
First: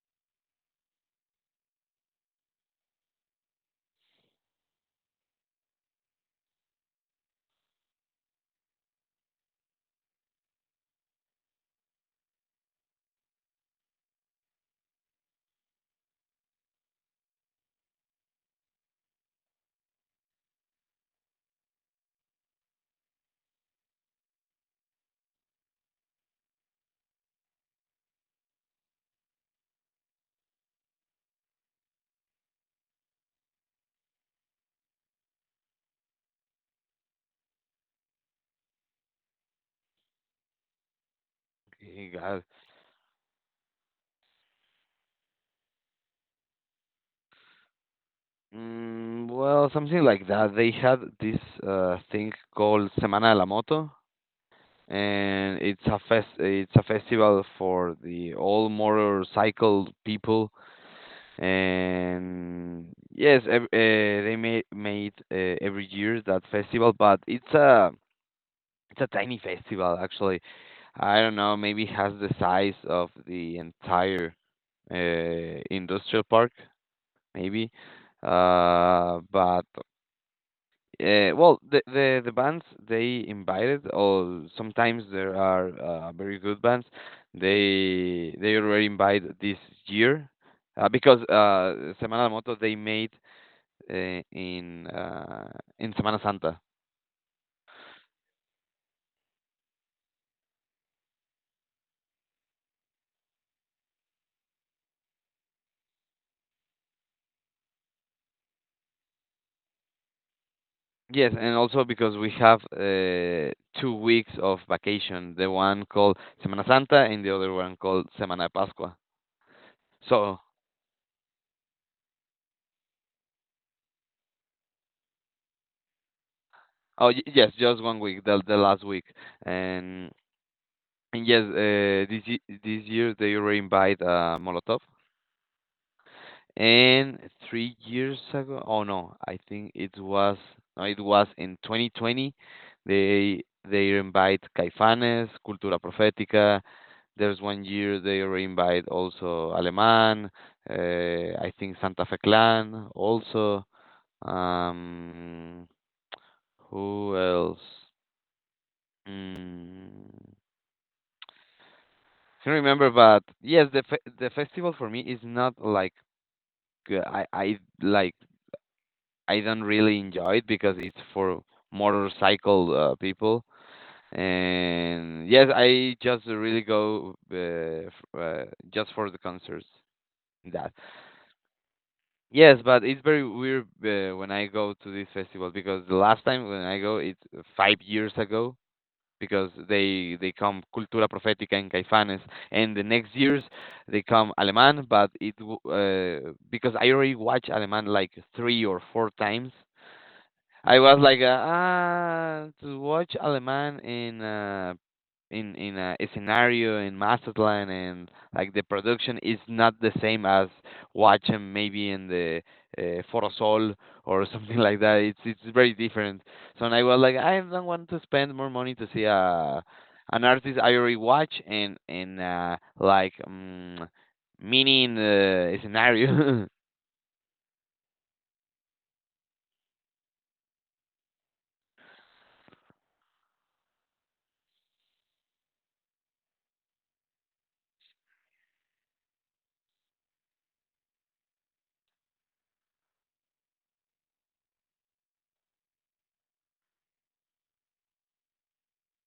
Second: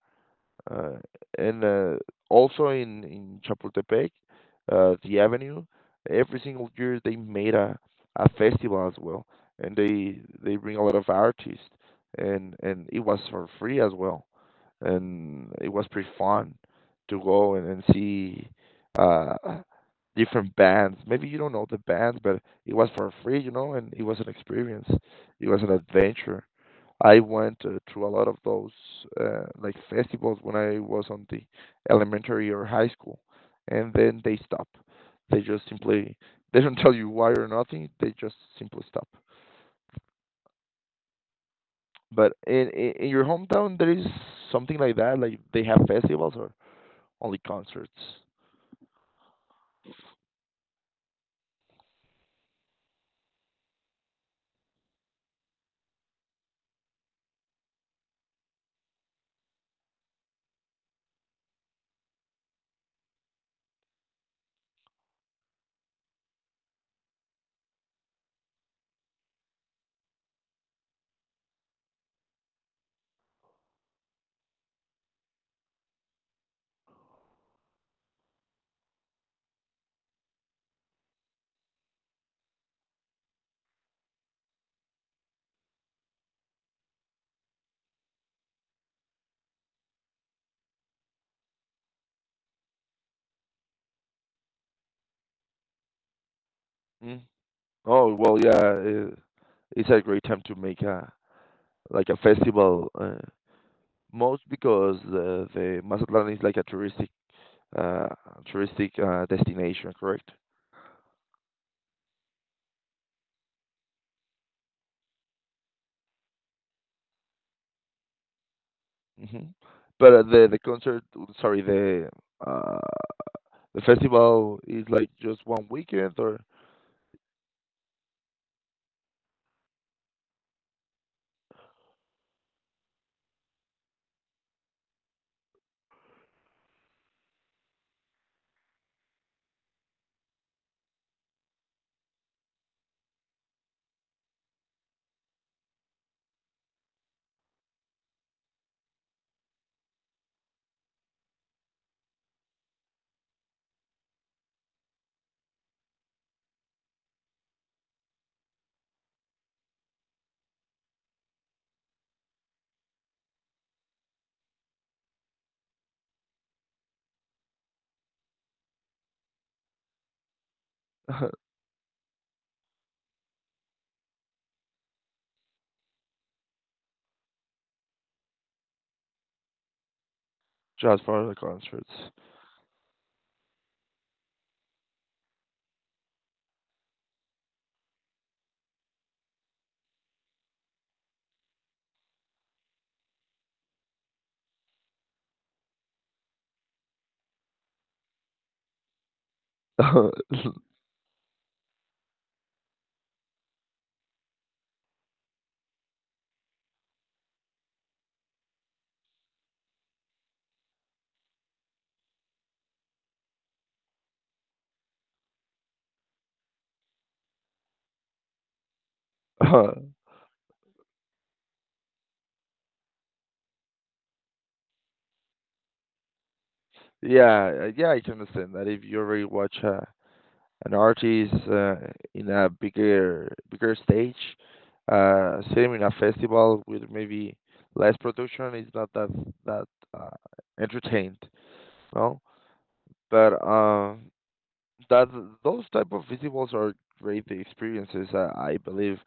Uh, and Also in Chapultepec, the avenue, every single year they made a festival as well, and they bring a lot of artists, and it was for free as well, and it was pretty fun to go and see uh different bands. Maybe you don't know the bands, but it was for free, you know, and it was an experience. It was an adventure. I went through a lot of those like festivals when I was on the elementary or high school, and then they stop. They just simply [laughs] they don't tell you why or nothing. They just simply stop.
Okay,
But
God.
in your hometown, there is something like that? Like they have festivals, or only concerts?
Mm, well, something like that. They had this thing called Semana de la Moto, and it's a fest. It's a festival for the all motorcycle people. And yes, ev they made made every year that festival, but it's a tiny festival actually. I don't know, maybe has the size of the entire industrial park, maybe. But well, the bands they invited, or sometimes there are very good bands. They already invite this year because Semana de Moto they made uh, in uh, in Semana Santa.
Mm. Oh well, yeah, it's a great time to make a, like, a festival. Most because the Mazatlan is like a touristic uh, destination, correct?
Yes, and also because we have two weeks of vacation, the one called Semana Santa and the other one called Semana de Pascua.
Hmm. But
So,
the concert, sorry, uh, the festival is like just one weekend, or
oh y- yes, just one week, the last week, and and yes, this ye- this year they already invite Molotov. And three years ago, oh no, I think it was no, it was in 2020. They invite Caifanes, Cultura Profética. There's one year they already invite also Alemán. I think Santa Fe Clan also. Um, who else? Mm. can remember, but yes, the fe- the festival for me is not like g- I like I don't really enjoy it because it's for
[laughs]
motorcycle people. And yes, I just really go f- just for the concerts. That
just for the concerts.
yes, but it's very weird when I go to this festival because the last time when I go, it's five years ago, because they come Cultura Profética and Caifanes, and the next years they come Alemán. But it w- because I already watched Alemán like three or four times, I was like, ah, to watch Aleman in a scenario in Mazatlan and like the production is not the same as watching maybe in the Forosol or [laughs] something like that. It's very different. So and I was like, I don't want to spend more money to see a
[laughs]
an artist I already watch and like mini in the scenario.
Yeah, yeah, I can understand that. If you already watch an artist in a bigger stage, same in a festival with maybe less production, it's not that that uh, entertained, no? But that, those type of festivals are great experiences, I believe,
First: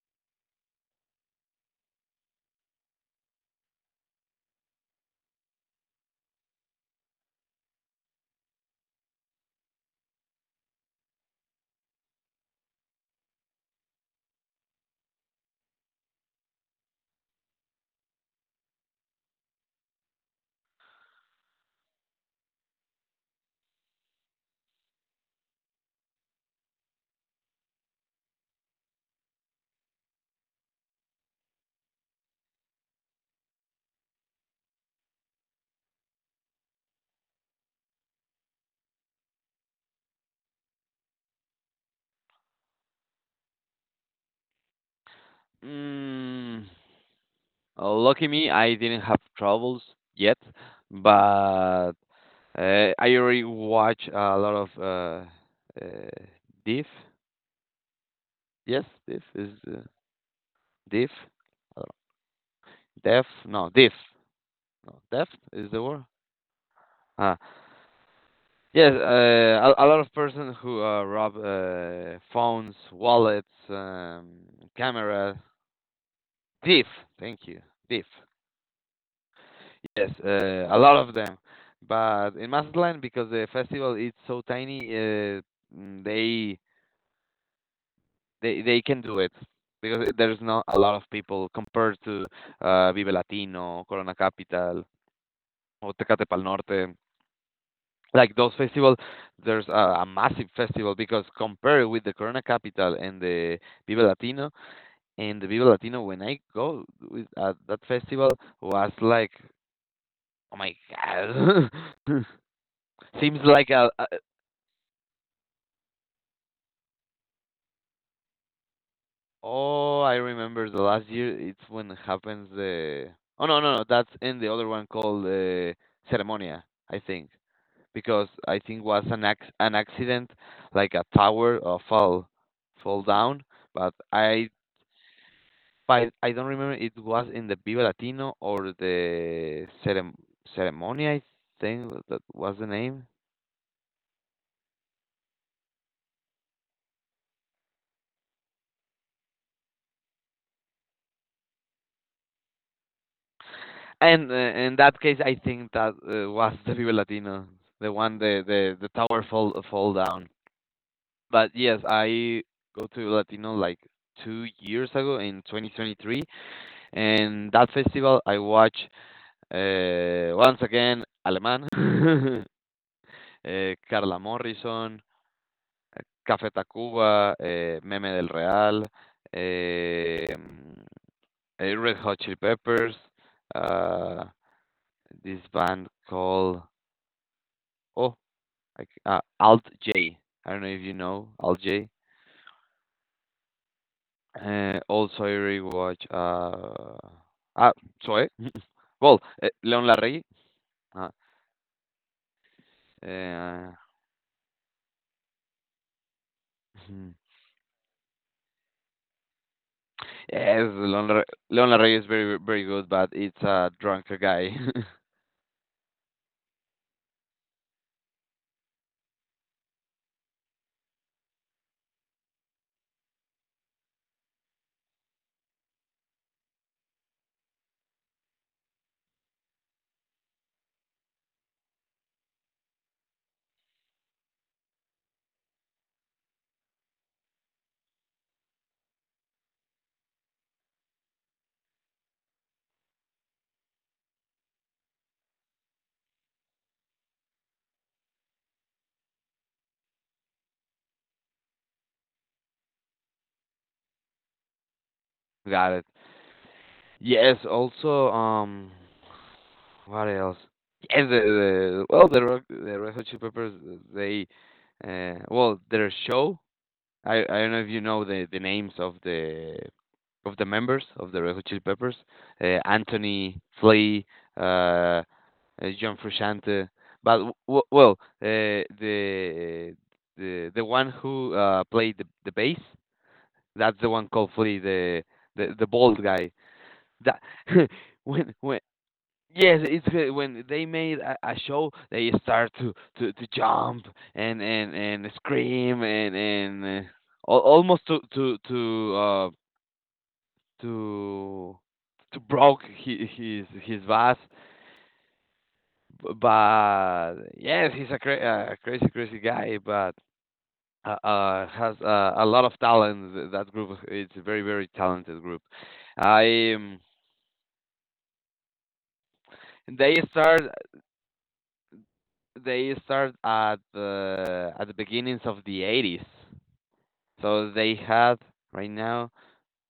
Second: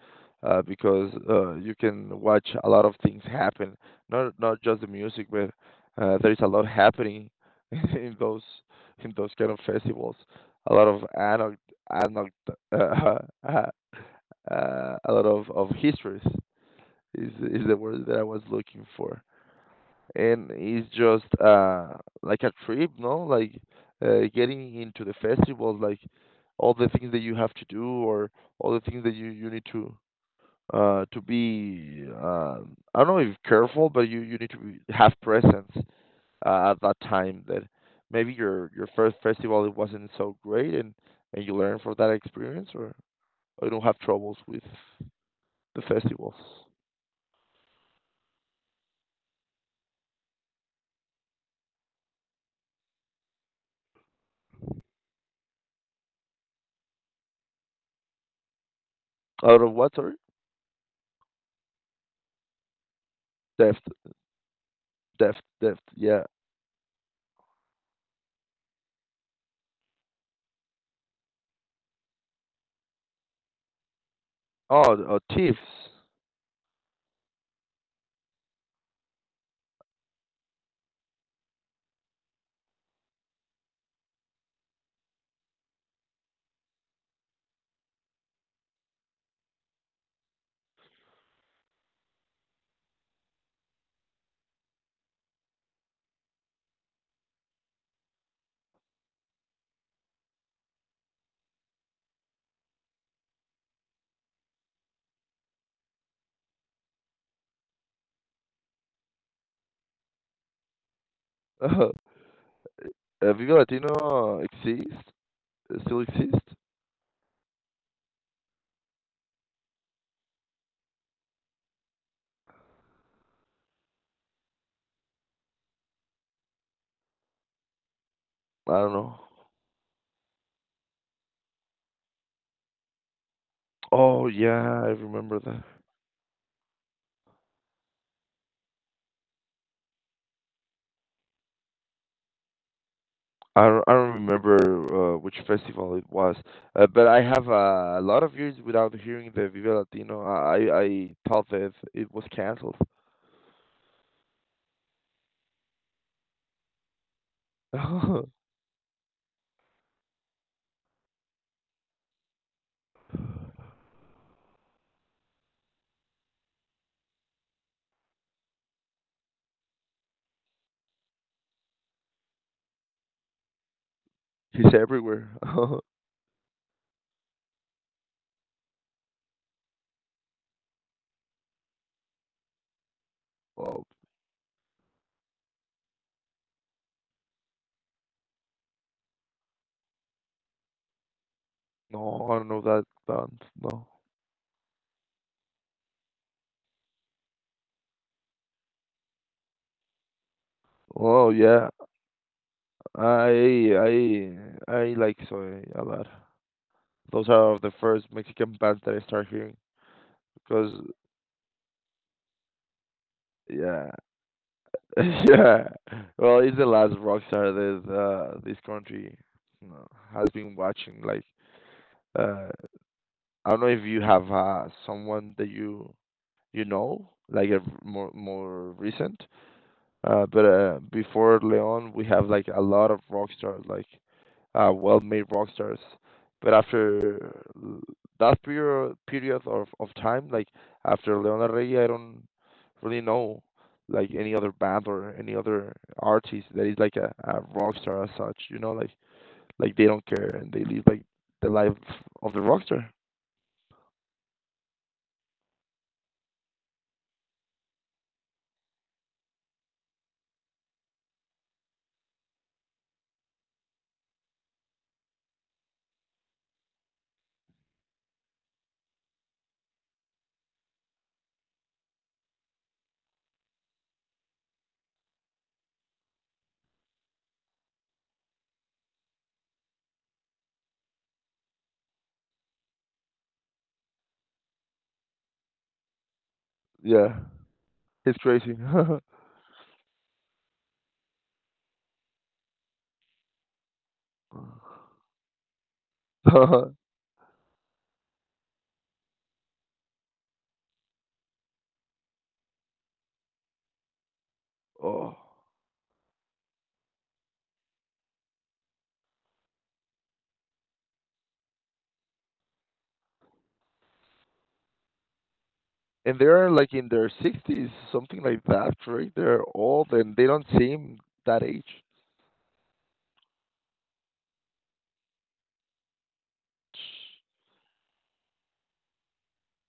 because you can watch a lot of things happen, not just the music, but there is a lot happening [laughs] in those, in those kind of festivals. A lot of anecdote anecdote uh, [laughs] uh, a lot of histories is the word that I was looking for. And it's just like a trip, no? Like getting into the festivals, like all the things that you have to do, or all the things that you need to be I don't know, if careful, but you need to be, have presence at that time, that maybe your first festival, it wasn't so great, and you learn from that experience, or you don't have troubles with
[laughs]
the festivals.
mm. Lucky me, I didn't have troubles yet, but I already watch a lot of Div. Yes, Div is
Out of what, sorry?
Div. Uh, Def? No,
Deft,
Div. No, Def
deft,
is
deft.
the word.
Yeah.
Ah, yes. A lot of person who rob phones, wallets,
Oh, oh,
camera.
thieves.
Div. Thank you. Div. Yes, a lot of them. But in Mazatlan, because the festival is so tiny, mm, they can do it because there's not a lot of people compared to Vive Latino, Corona Capital, or Tecate Pal Norte. Like those festivals, there's a massive festival because compared with the Corona Capital and the Vive Latino, and the Vive Latino, when I go with at that festival, was like, oh my god,
[laughs]
[laughs] seems
Viva
like a
Latino exist? Still exist?
Oh, I remember the last year. It's when happens the. Oh no no no! That's in the other one called Ceremonia, I think, because I
I
think
don't
was
know.
an ac an accident, like a tower fall fall down. But
Oh yeah, I remember that.
I don't remember it was in the Viva Latino or the cerem Ceremonia, I think that was the name.
I don't remember which festival it was, but I have a lot of years without hearing the Viva Latino. I thought that it was canceled.
And in that case, I think that was the Viva Latino, the one the tower fall fall down. But yes, I go to Latino like 2 years ago in 2023, and that festival I watch once again Alemán, [laughs] Carla
[laughs] He's
Morrison,
everywhere. [laughs]
Café Tacuba, Meme del Real, eh, mm, eh, Red Hot Chili Peppers,
Well,
uh, this band called oh I c- Alt J. I don't know if you know Alt J.
no, I don't know that band. No.
Also, I rewatch. Ah, Zoe. [laughs] well, Leon Larrey. Uh,
Oh yeah,
uh,
I I I like soy a lot.
mhm.
Those are the first Mexican bands that I start hearing
[laughs] yes,
because
Leon Larrey, Leon Larrey is very, very good, but it's a
yeah.
drunk
[laughs]
guy. [laughs]
Yeah. Well, he's the last rock star that this country, you know, has been watching. Like, uh, I don't know if you have someone that you know, like a more recent. But before Leon, we have like a lot of rock stars, like well-made rock stars. But that period of time, like after Leona Rey, I don't really know like any other band or any other artist that is like a rock star as such. You know, like they don't care and they live like the life of the rock star.
Got it. Yes. Also, what else? Yes, the well, the Rock, the Red Hot Chili Peppers. They, well, their show. I don't know if you know the names of the members of the Red Hot Chili Peppers. Anthony Flea, uh, uh, John Frusciante. But w- well, the one who played the bass, that's the one called Flea, the bald guy.
Yeah,
That [laughs]
it's crazy.
when Yes, it's good. When they made a show, they start to jump and scream and
[laughs]
al- almost to to broke his boss.
Oh.
B- But yes, he's a, cra- a crazy crazy guy, but has a lot of talent. Th- That group, it's a very very talented group.
And they're
I
like in their 60s, something like that, right? They're old
they
and they don't
start.
seem that age.
They start at the beginnings of the 80s. So they had right now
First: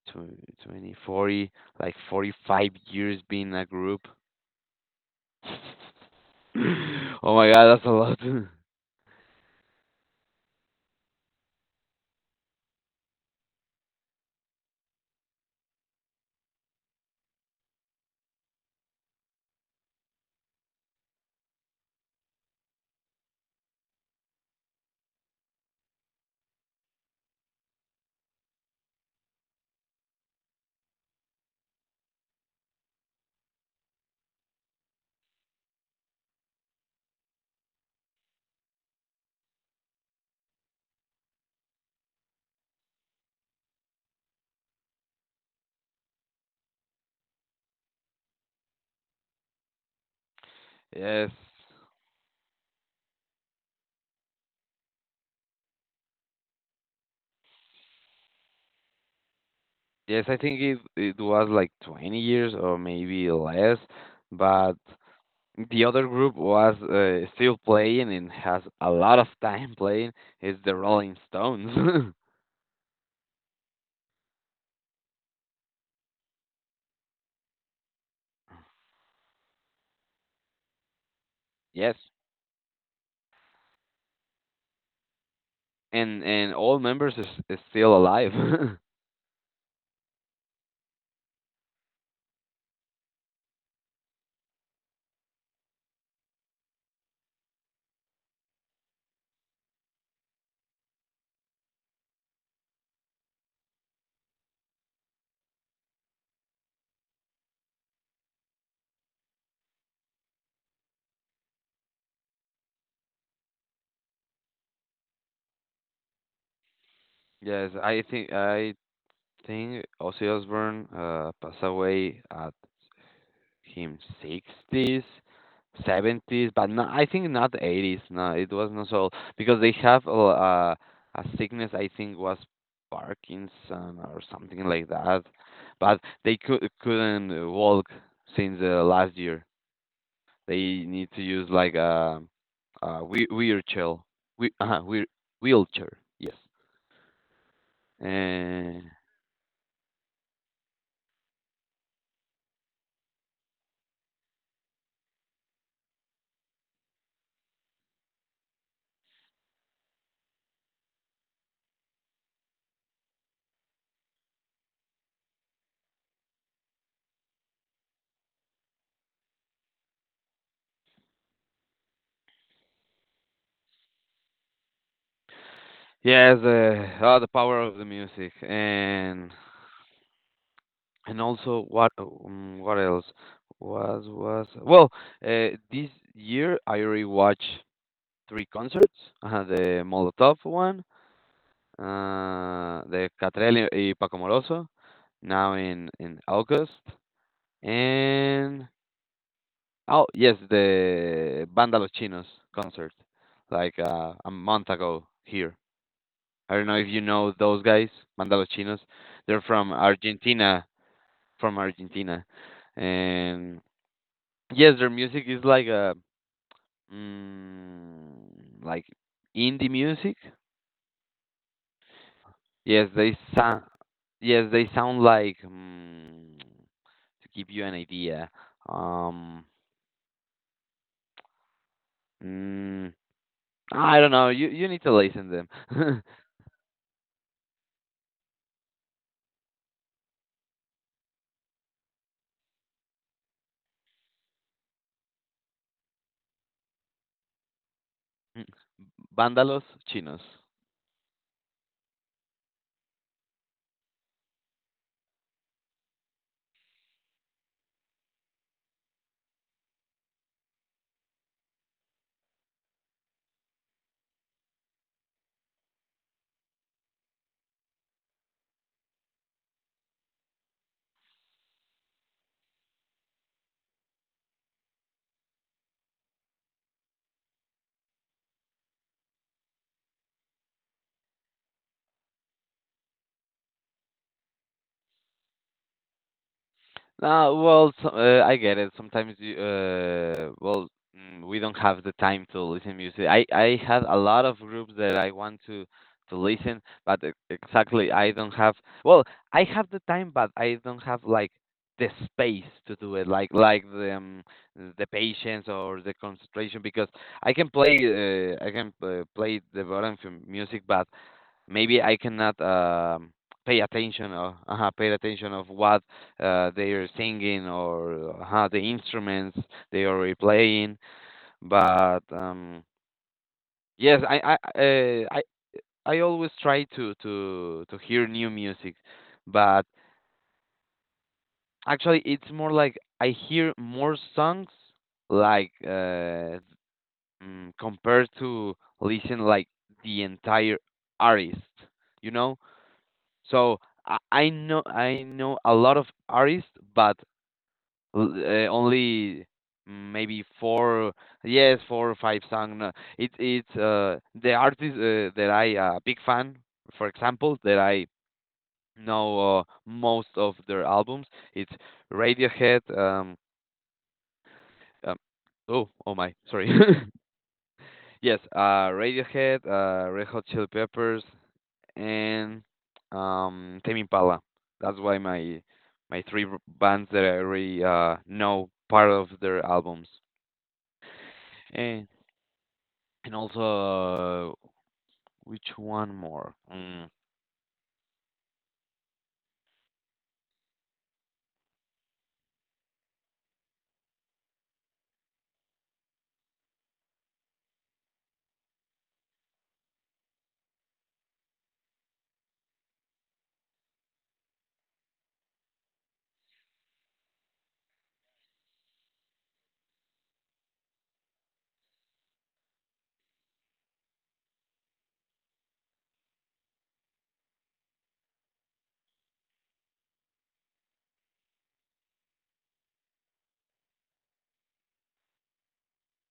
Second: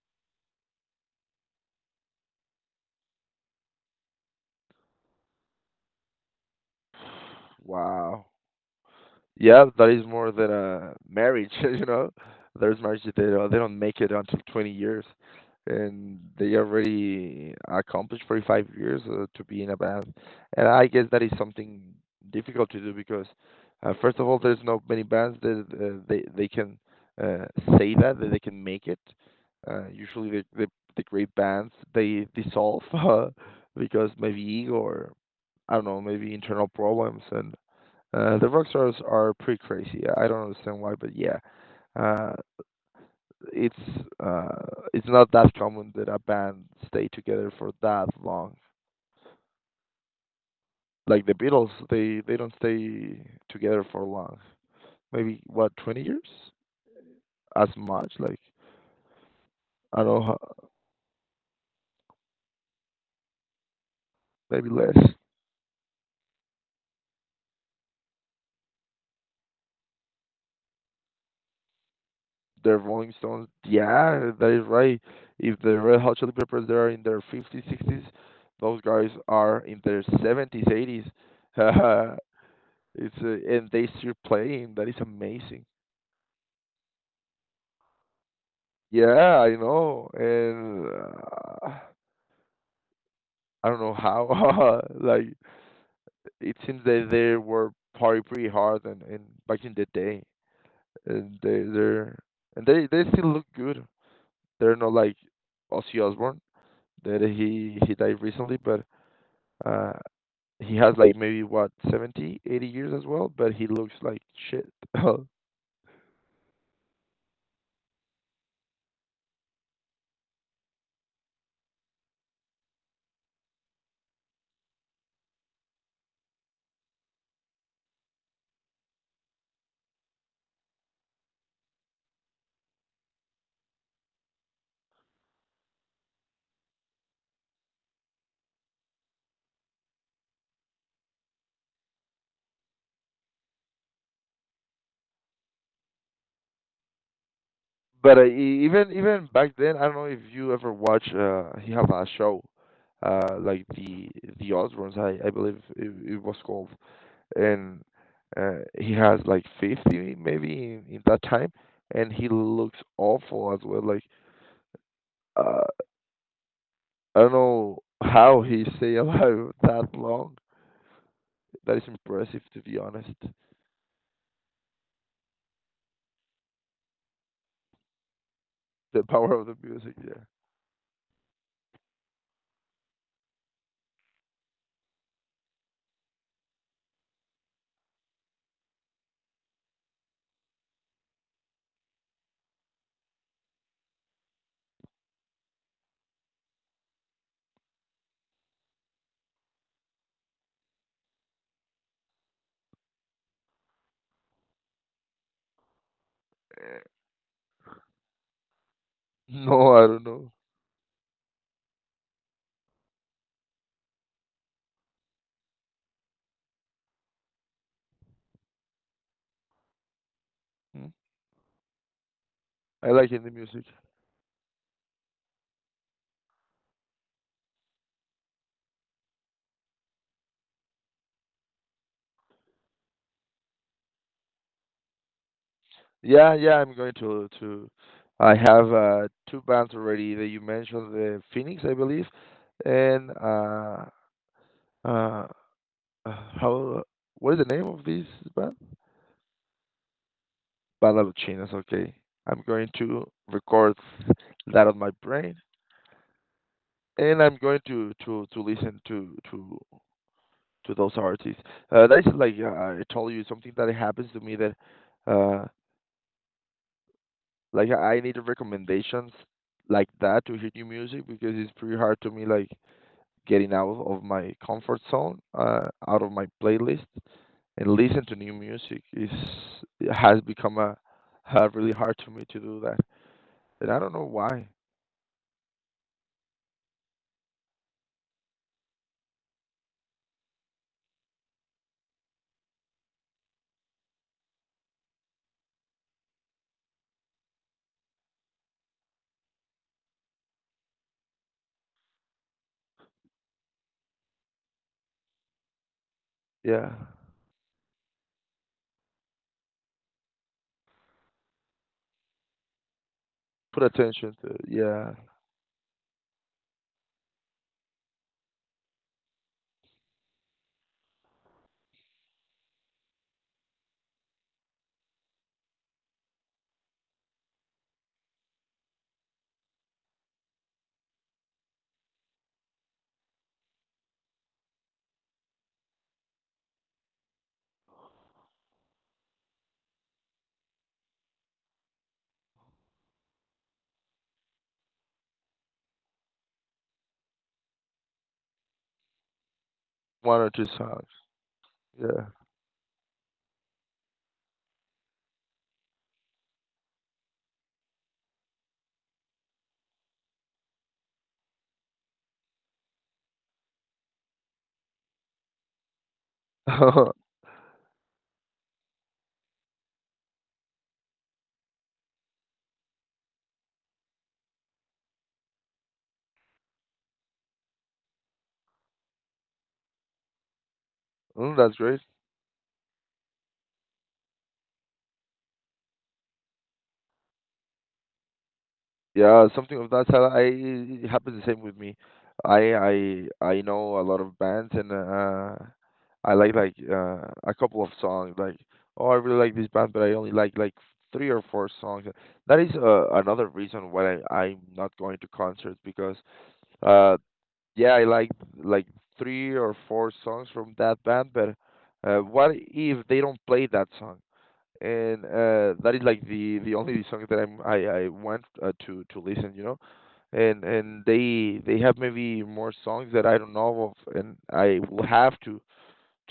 tw- 20, 40, like 45 years being a group. [clears throat] [laughs] oh my god, that's a lot.
Wow.
[laughs]
Yeah, that is more than a marriage, [laughs] you know. There's marriages they don't make it until 20 years, and they already accomplished 45 years to be in a band. And I guess that is something difficult to do because, first of all, there's not many bands that uh, they can uh, say that that they can make it. Usually, the great bands they dissolve [laughs] because maybe ego, or I don't know, maybe internal problems. And the rock stars are pretty crazy. I don't understand why, but yeah, uh, it's uh, it's not that common that a band stay together for that long. Like
yes.
the Beatles, they don't stay together for long. Maybe what, 20 years? As much? Like I don't know,
Yes, I think it it was like 20 years or maybe less,
maybe
but
less.
the other group was still playing and has a lot of time playing is the Rolling Stones. [laughs]
The Rolling Stones, yeah, that is right. If the Red Hot Chili Peppers, they are in their fifties, sixties. Those guys are in their seventies, eighties.
yes.
[laughs] It's and they still playing. That is amazing.
And all members is still alive. [laughs]
Yeah, I know, and I don't know how. [laughs] Like it seems that they were party pretty hard, and back in the day, and they still look good. They're not like Ozzy Osbourne, that he died recently, but uh, he has like, maybe what, 70, 80 years as well, but he looks like shit. [laughs]
Yes, I think Ozzy Osbourne passed away at him 60s, 70s, but no, I think not 80s. No, it was not so old because they have a sickness. I think was Parkinson or something like that, but they could couldn't walk since last year. They need to use like a whe- wheelchair, We [laughs] wheel wheelchair. Yes,
But even back then, I don't know if you ever watch. He have a show, like the Osbournes, I believe it, it was called, and he has like 50 maybe in that time, and he looks awful as well. Like uh, I don't know how he stay alive [laughs] that long. That is impressive, to be honest.
Yes, the oh, the power of the music,
The power of the music, yeah.
and also what else was well this year I already watched three concerts, the Molotov one, the Catriel y Paco Moroso, now in August, and oh yes, the Banda Los Chinos concert, like a month ago here. I don't know if you know those guys, Banda Los Chinos.
[laughs]
They're
No, I don't know.
From Argentina, and yes, their music is like a mm, like indie music.
Hmm? I
Yes,
like
they
indie music.
sound yes they sound like mm, to give you an idea. Um, mm, I don't know. You need to listen to them.
Yeah, yeah, I'm going to to. I have two bands already that you mentioned, the Phoenix, I believe, and uh, uh, how? What is the name of this band?
[laughs] Bandalos Chinos.
Badaluchinas. Okay, I'm going to record that on my brain, and I'm going to to listen to those artists. That's like I told you something that happens to me that. Uh, Like I need recommendations like that to hear new music, because it's pretty hard to me, like getting out of my comfort zone, out of my playlist, and listen to new music is, it has become a, really hard to me to do that. And I don't know why.
Well, so, I get it. Sometimes you, well, mm, we don't have the time to listen music. I had a lot of groups that I want to listen, but e- exactly I don't have. Well, I have the time, but I don't have like the space to do it, like the patience or the concentration,
Yeah.
because I can play the Baroque music, but maybe I cannot pay
Put
attention
attention
or
to,
pay
yeah,
attention of what they are singing or the instruments they are playing. But yes, I always try to hear new music, but actually it's more like I hear more songs like mm, compared to listen like the entire artist, you know So I know a lot of artists, but l- only
one
maybe
or two songs.
four, yes, four or
Yeah.
five songs. No, It it's the artist that I big fan, for example, that I know most of their albums. It's Radiohead. Um, oh, oh my, sorry.
[laughs]
[laughs] yes, Radiohead, Red Hot Chili Peppers. And Tame Impala. That's why my my three r- bands that I already know part of their albums.
Mm, that's great.
And and also which one more? Mm.
Yeah, something of that style. I, it happens the same with me. I know a lot of bands, and uh, I like uh, a couple of songs, like oh, I really like this band, but I only like three or four songs. That is another reason why I'm not going to concerts, because uh yeah, I like three or four songs from that band, but what if they don't play that song? And that is like the only song that I want to listen, you know. And they have maybe more songs that I don't know of, and I will have to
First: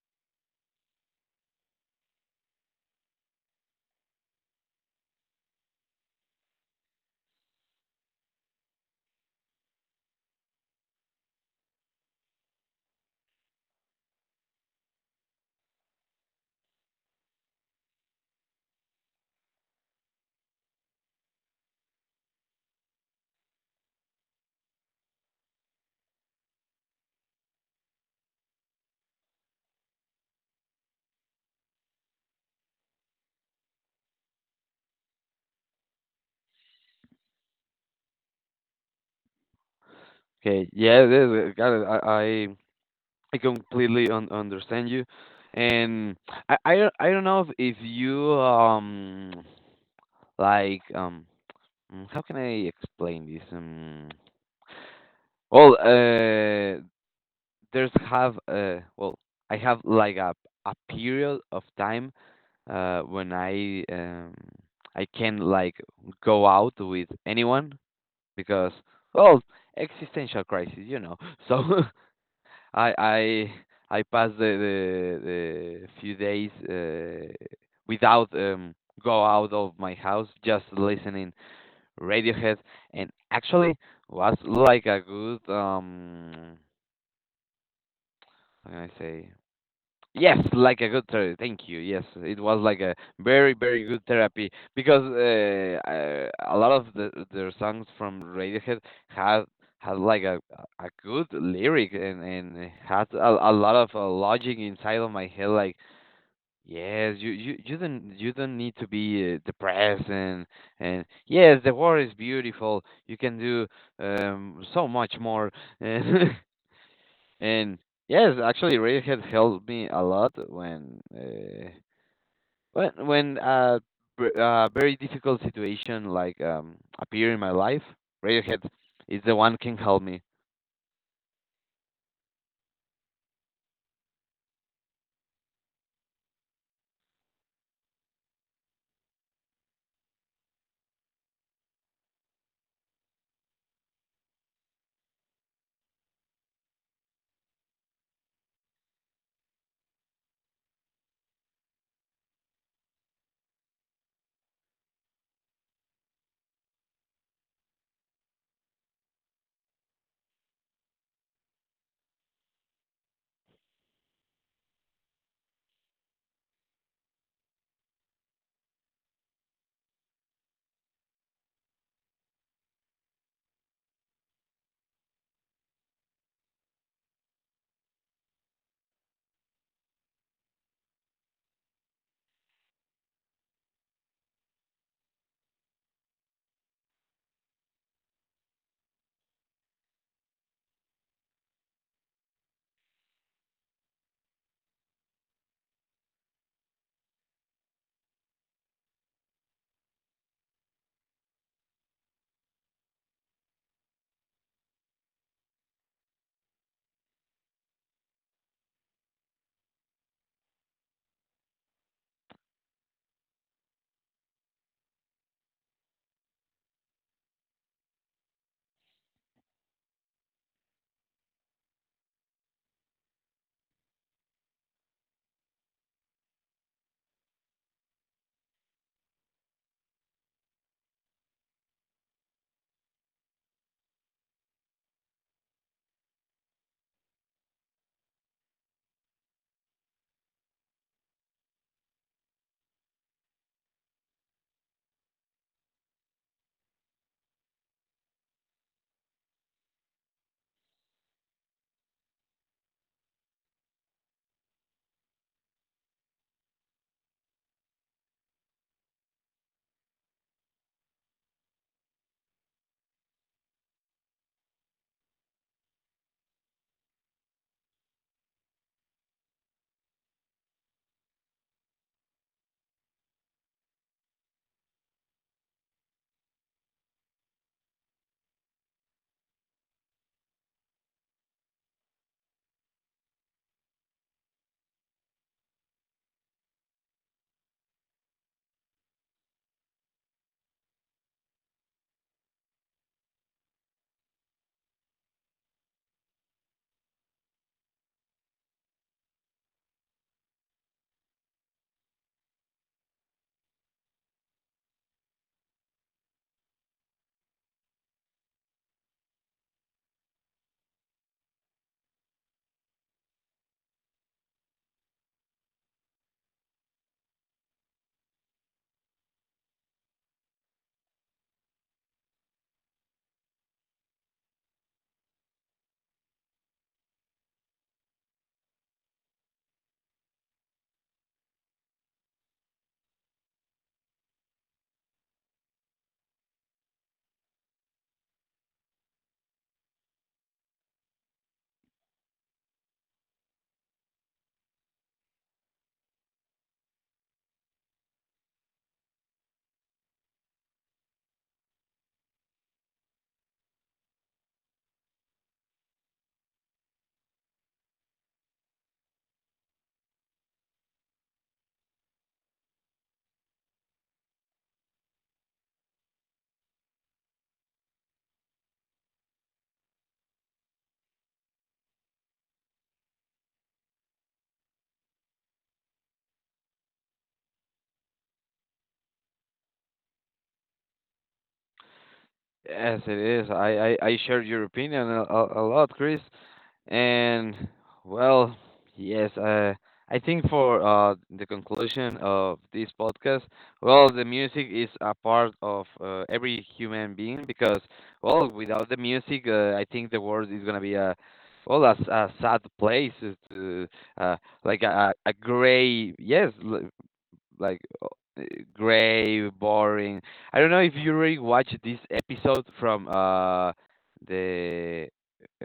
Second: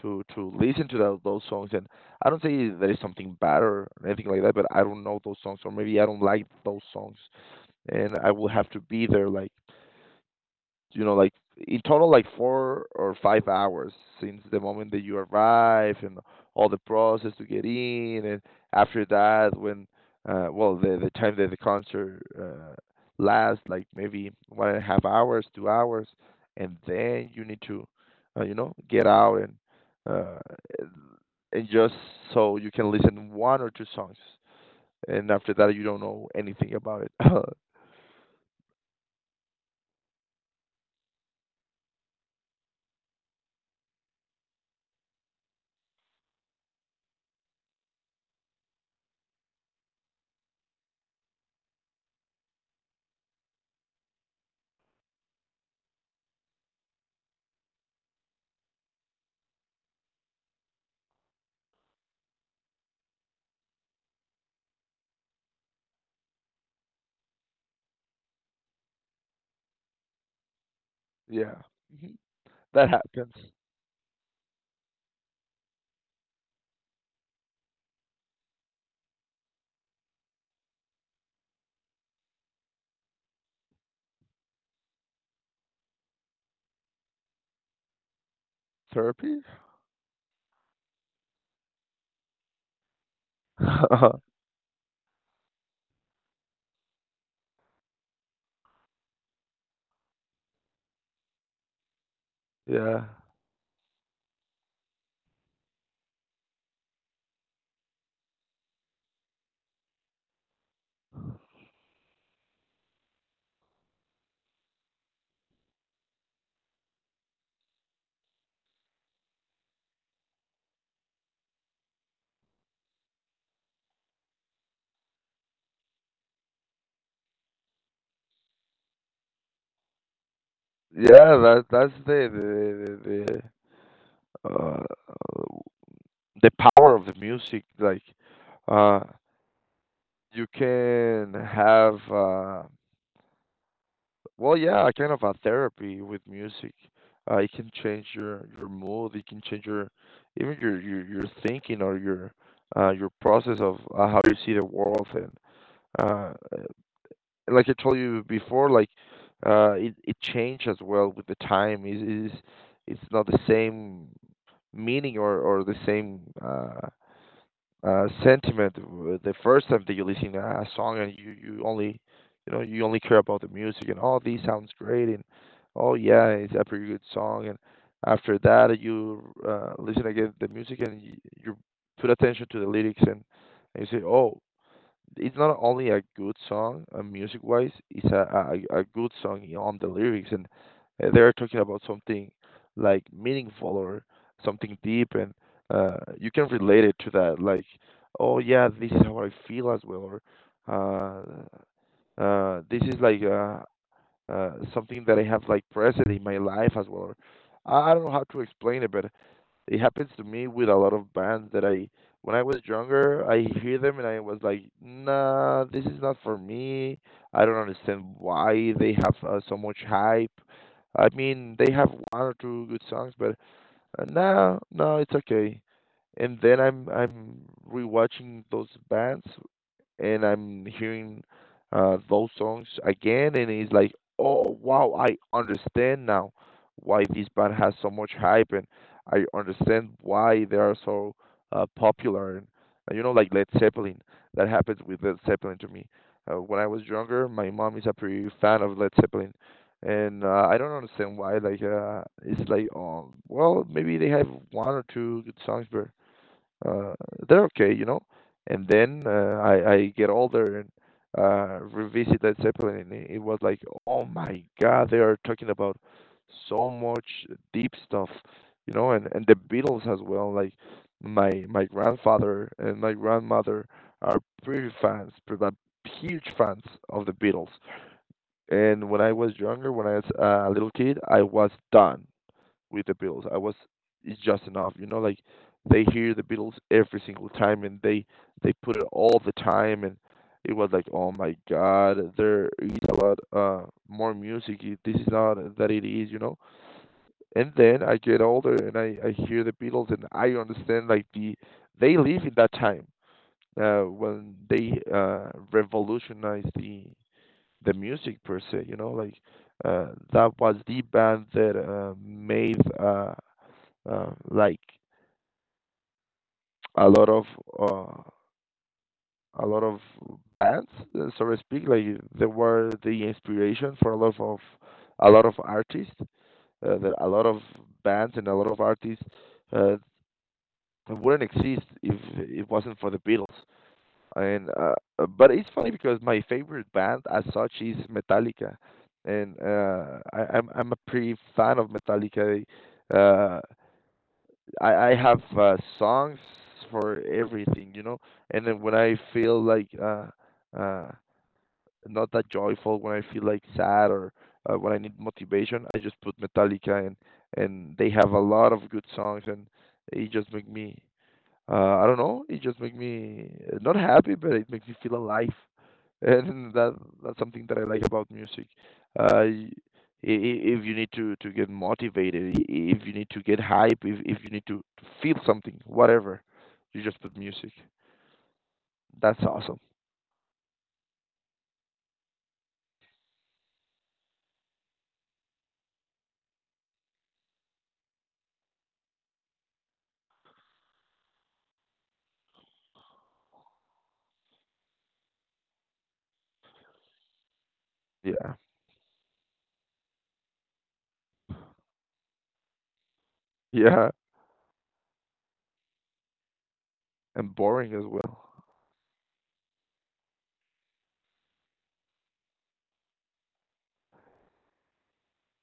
to listen to those songs. And I don't say that is something bad or anything like that, but I don't know those songs, or maybe I don't like those songs, and I will have to be there like, you know, like in total, like 4 or 5 hours, since the moment that you arrive, and all the process to get in, and after that, when well, the time that the concert lasts, like maybe one and a half hours, 2 hours, and then you need to, you know, get out uh, and just so you can listen one or two songs, and after that you don't know anything about it. [laughs]
Okay, yeah, this, got it. I completely un- understand you, and I don't know if you like um mm, how can I explain this. Well, there's have well I have like a period of time when I can like go out with anyone because well existential crisis you know [laughs]
Yeah,
so [laughs]
mhm. That
I
happens.
I I pass the few days without go out of my house just listening Radiohead and actually was like a good how can I say
Therapy.
Yes, like a good therapy. Thank you. Yes, it was like a very, very good
[laughs]
therapy because a lot of the their songs from Radiohead had had like a good lyric and had
Yeah.
a lot of logic inside of my head. Like, yes, you you don't need to be depressed and yes, the world is beautiful. You can do so much more. [laughs] And yes, actually, Radiohead helped me a lot when a very difficult situation like appear in my life. Radiohead is the one can help me.
Yeah, that's the the, uh, the power of the music. Like, uh, you can have well, yeah, a kind of a therapy with music. It can change your mood. It can change your even your thinking, or your process of how you see the world. And uh, and like I told you before, like it it changed as well with the time. Is it's not the same meaning, or the same sentiment the first time that you listen to a song, and you only, you know, you only care about the music, and oh, this sounds great, and oh yeah, it's a pretty good song. And after that you listen again to the music, and you put attention to the lyrics, and you say, oh, it's not only a good song, music wise, it's a good song on the lyrics, and they're talking about something like meaningful, or something deep, and you can relate it to that, like oh yeah, this is how I feel as well, or uh this is like something that I have like present in my life as well. Or I don't know how to explain it, but it happens to me with a lot of bands that I, when I was younger, I hear them and I was like, "Nah, this is not for me. I don't understand why they have so much hype. I mean, they have one or two good songs, but no, no, it's okay." And then I'm rewatching those bands, and I'm hearing those songs again, and it's like, oh wow, I understand now why this band has so much hype, and I understand why they are so popular. And you know, like Led Zeppelin, that happens with Led Zeppelin to me. When I was younger, my mom is a pretty fan of Led Zeppelin, and I don't understand why. Like, it's like, well, maybe they have one or two good songs, but uh, they're okay, you know. And then I get older, and revisit that Zeppelin, and it was like, oh my God, they are talking about so much deep stuff, you know. And the Beatles as well. Like my grandfather and my grandmother are pretty fans, pretty like, huge fans of the Beatles. And when I was younger, when I was a little kid, I was done with the Beatles. I was, it's just enough, you know, like they hear the Beatles every single time, and they put it all the time, and it was like, oh my God, there is a lot more music. This is not that it is, you know. And then I get older, and I hear the Beatles, and I understand like the, they live in that time when they revolutionized the music per se, you know, like that was the band that made like a lot of uh, a lot of bands, so to speak. Like they were the inspiration for a lot of artists. That a lot of bands and a lot of artists uh, wouldn't exist if it wasn't for the Beatles. And but it's funny because my favorite band as such is Metallica, and I'm a pretty fan of Metallica. Uh, I have songs for everything. And then when I feel like uh not that joyful, when I feel like sad or when I need motivation, I just put Metallica and they have a lot of good songs and it just make me I don't know. It just makes me not happy, but it makes me feel alive, and [laughs] that's something that I like about music. Uh, y- if you need to get motivated, if you need to get hype, if you need to feel something, whatever, you just put music. That's awesome.
Yes, it is. I share your opinion a lot, Chris. And well, yes, I think for the conclusion of this podcast, well, the music is a part of every human being because, well,
Yeah,
without the music, I think the world is gonna be a well, a, s- a sad place,
[laughs]
to,
yeah,
uh, like a gray, yes, l-
and
like
boring as
eh,
well.
gray, boring. I don't know if you already watched this episode from the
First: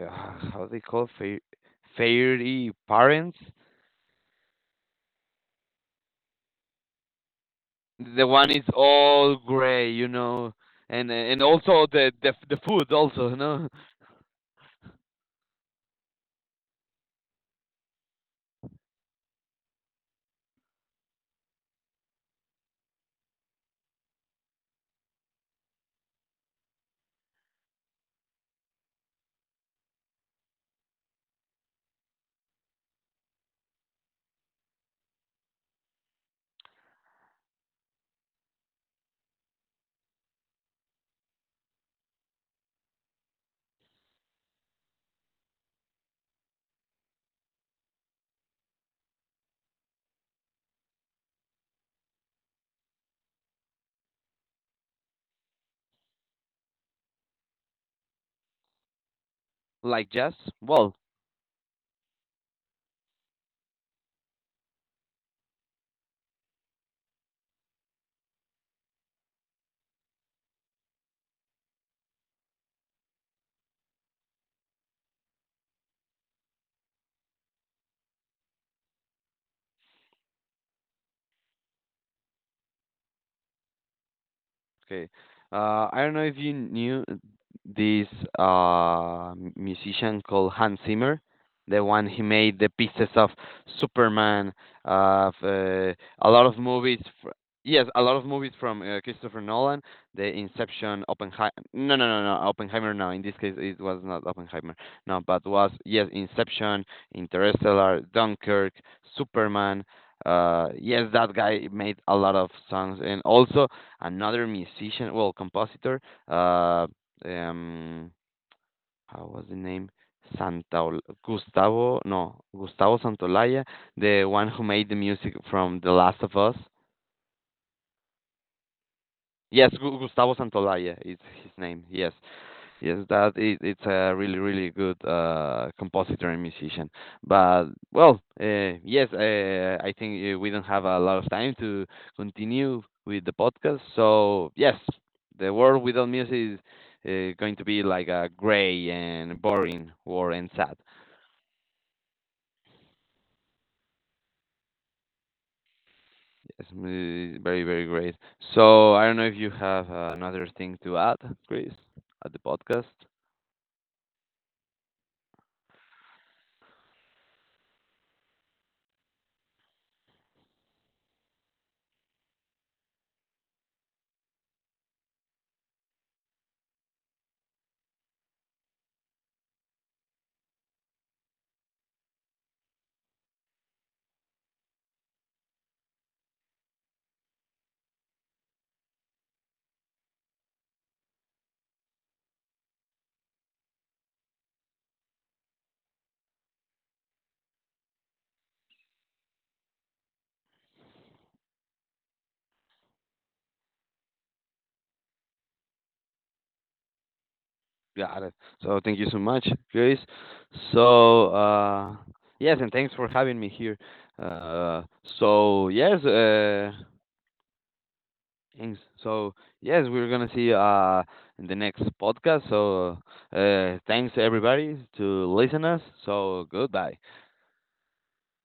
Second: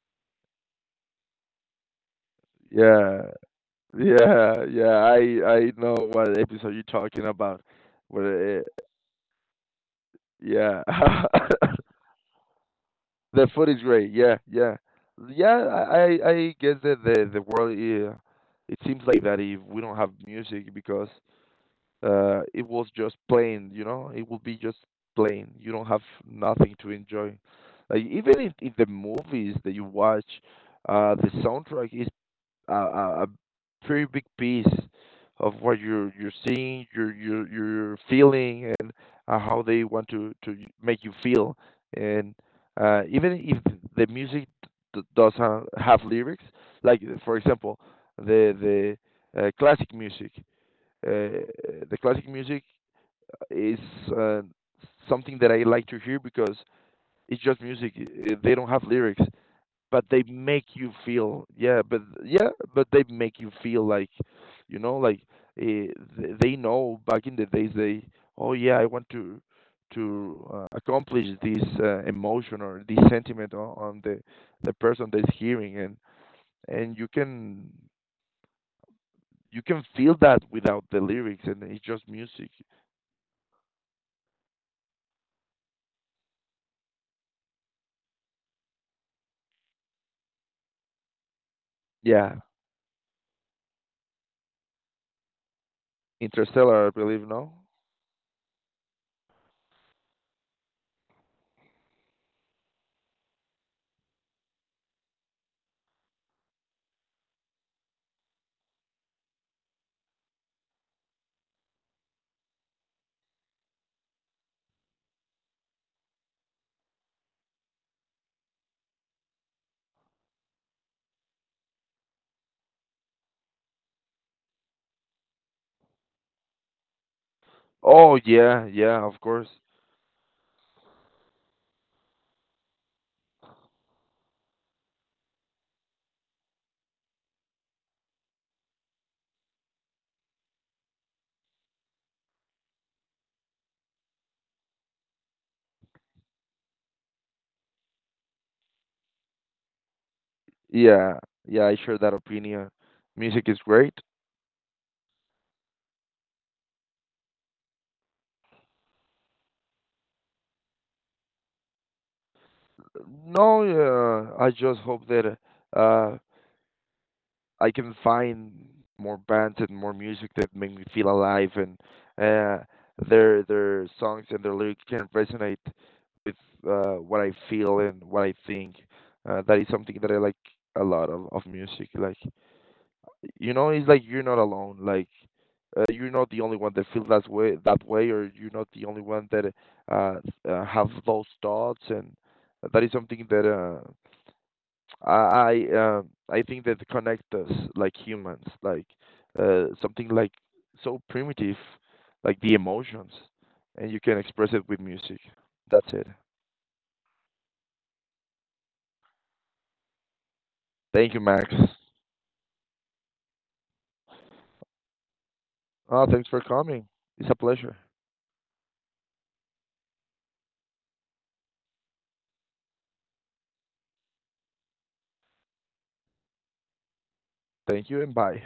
uh, how they call Fair Fairy
Yeah,
Parents.
yeah, yeah. I know what episode you're talking about.
The one
Where, uh,
is all gray, you know,
yeah.
and also
[laughs]
the food also, you
The food
know,
is great. Yeah, yeah, yeah. I guess that the world, yeah, it seems like that if we don't have music, because it was just plain, you know, it will be just plain. You don't have nothing to enjoy. Like even if the movies that you watch, the soundtrack is a very big piece of what you're seeing, you're feeling, and how they want to make you feel. And even if the music have lyrics, like for example, the classic music, uh, the classic music is uh, something that I like to hear because it's just music. They don't have lyrics but
like
they
jazz.
make you
Well,
feel, yeah, but yeah, but they make you feel like, you know, like eh, they know back in the days they, oh yeah, I want to accomplish this emotion or this sentiment on the person that's hearing, and you can feel that without the lyrics and it's just music.
Okay. I don't know if you knew this musician called Hans Zimmer, the one he
Yeah,
made the pieces of Superman, of a lot of
interstellar, I
movies.
believe,
Fr-
no.
yes, a lot of movies from Christopher Nolan, The Inception, Oppenheimer. No, no, no, no, Oppenheimer. No, in this case it was not Oppenheimer. No, but was yes, Inception, Interstellar, Dunkirk, Superman. Yes, that guy made a lot of songs, and also another musician, well, compositor. Uh, um, how was the name? Santa Gustavo, no, Gustavo Santolaya, the one who made the music from The Last of Us.
Oh yeah, yeah, of course.
Yes, Gu- Gustavo Santolaya is his name. Yes, Yes, that is, it's a really, really good compositor and musician. But well, yes, I think we don't have a lot of time to continue with the podcast. So yes, the world without music is going to be like a gray and boring war and sad.
Yeah, yeah, I share that opinion, music is great.
Yes, mm, very, very great. So I don't know if you have another thing to add, Chris, at the podcast.
No, yeah, I just hope that uh, I can find more bands and more music that make me feel alive, and uh, their songs and their lyrics can resonate with what I feel and what I think. That is something that I like a lot of music. Like, you know, it's like you're not alone. Like, you're not the only one that feels that way that way, or you're not the only one that uh, have those thoughts, and that is something that I I, uh, I think that connect us like humans, like something like so primitive, like the emotions, and you can express it with music. That's it.
Got it. So thank you so much, Chris.
Thank you,
So
Max.
yes, and thanks for having me here. Uh, so yes,
Oh, thanks for coming. It's a pleasure.
thanks. So yes, we're gonna see in the next podcast. So thanks everybody to listen us. So goodbye.
Thank you and bye.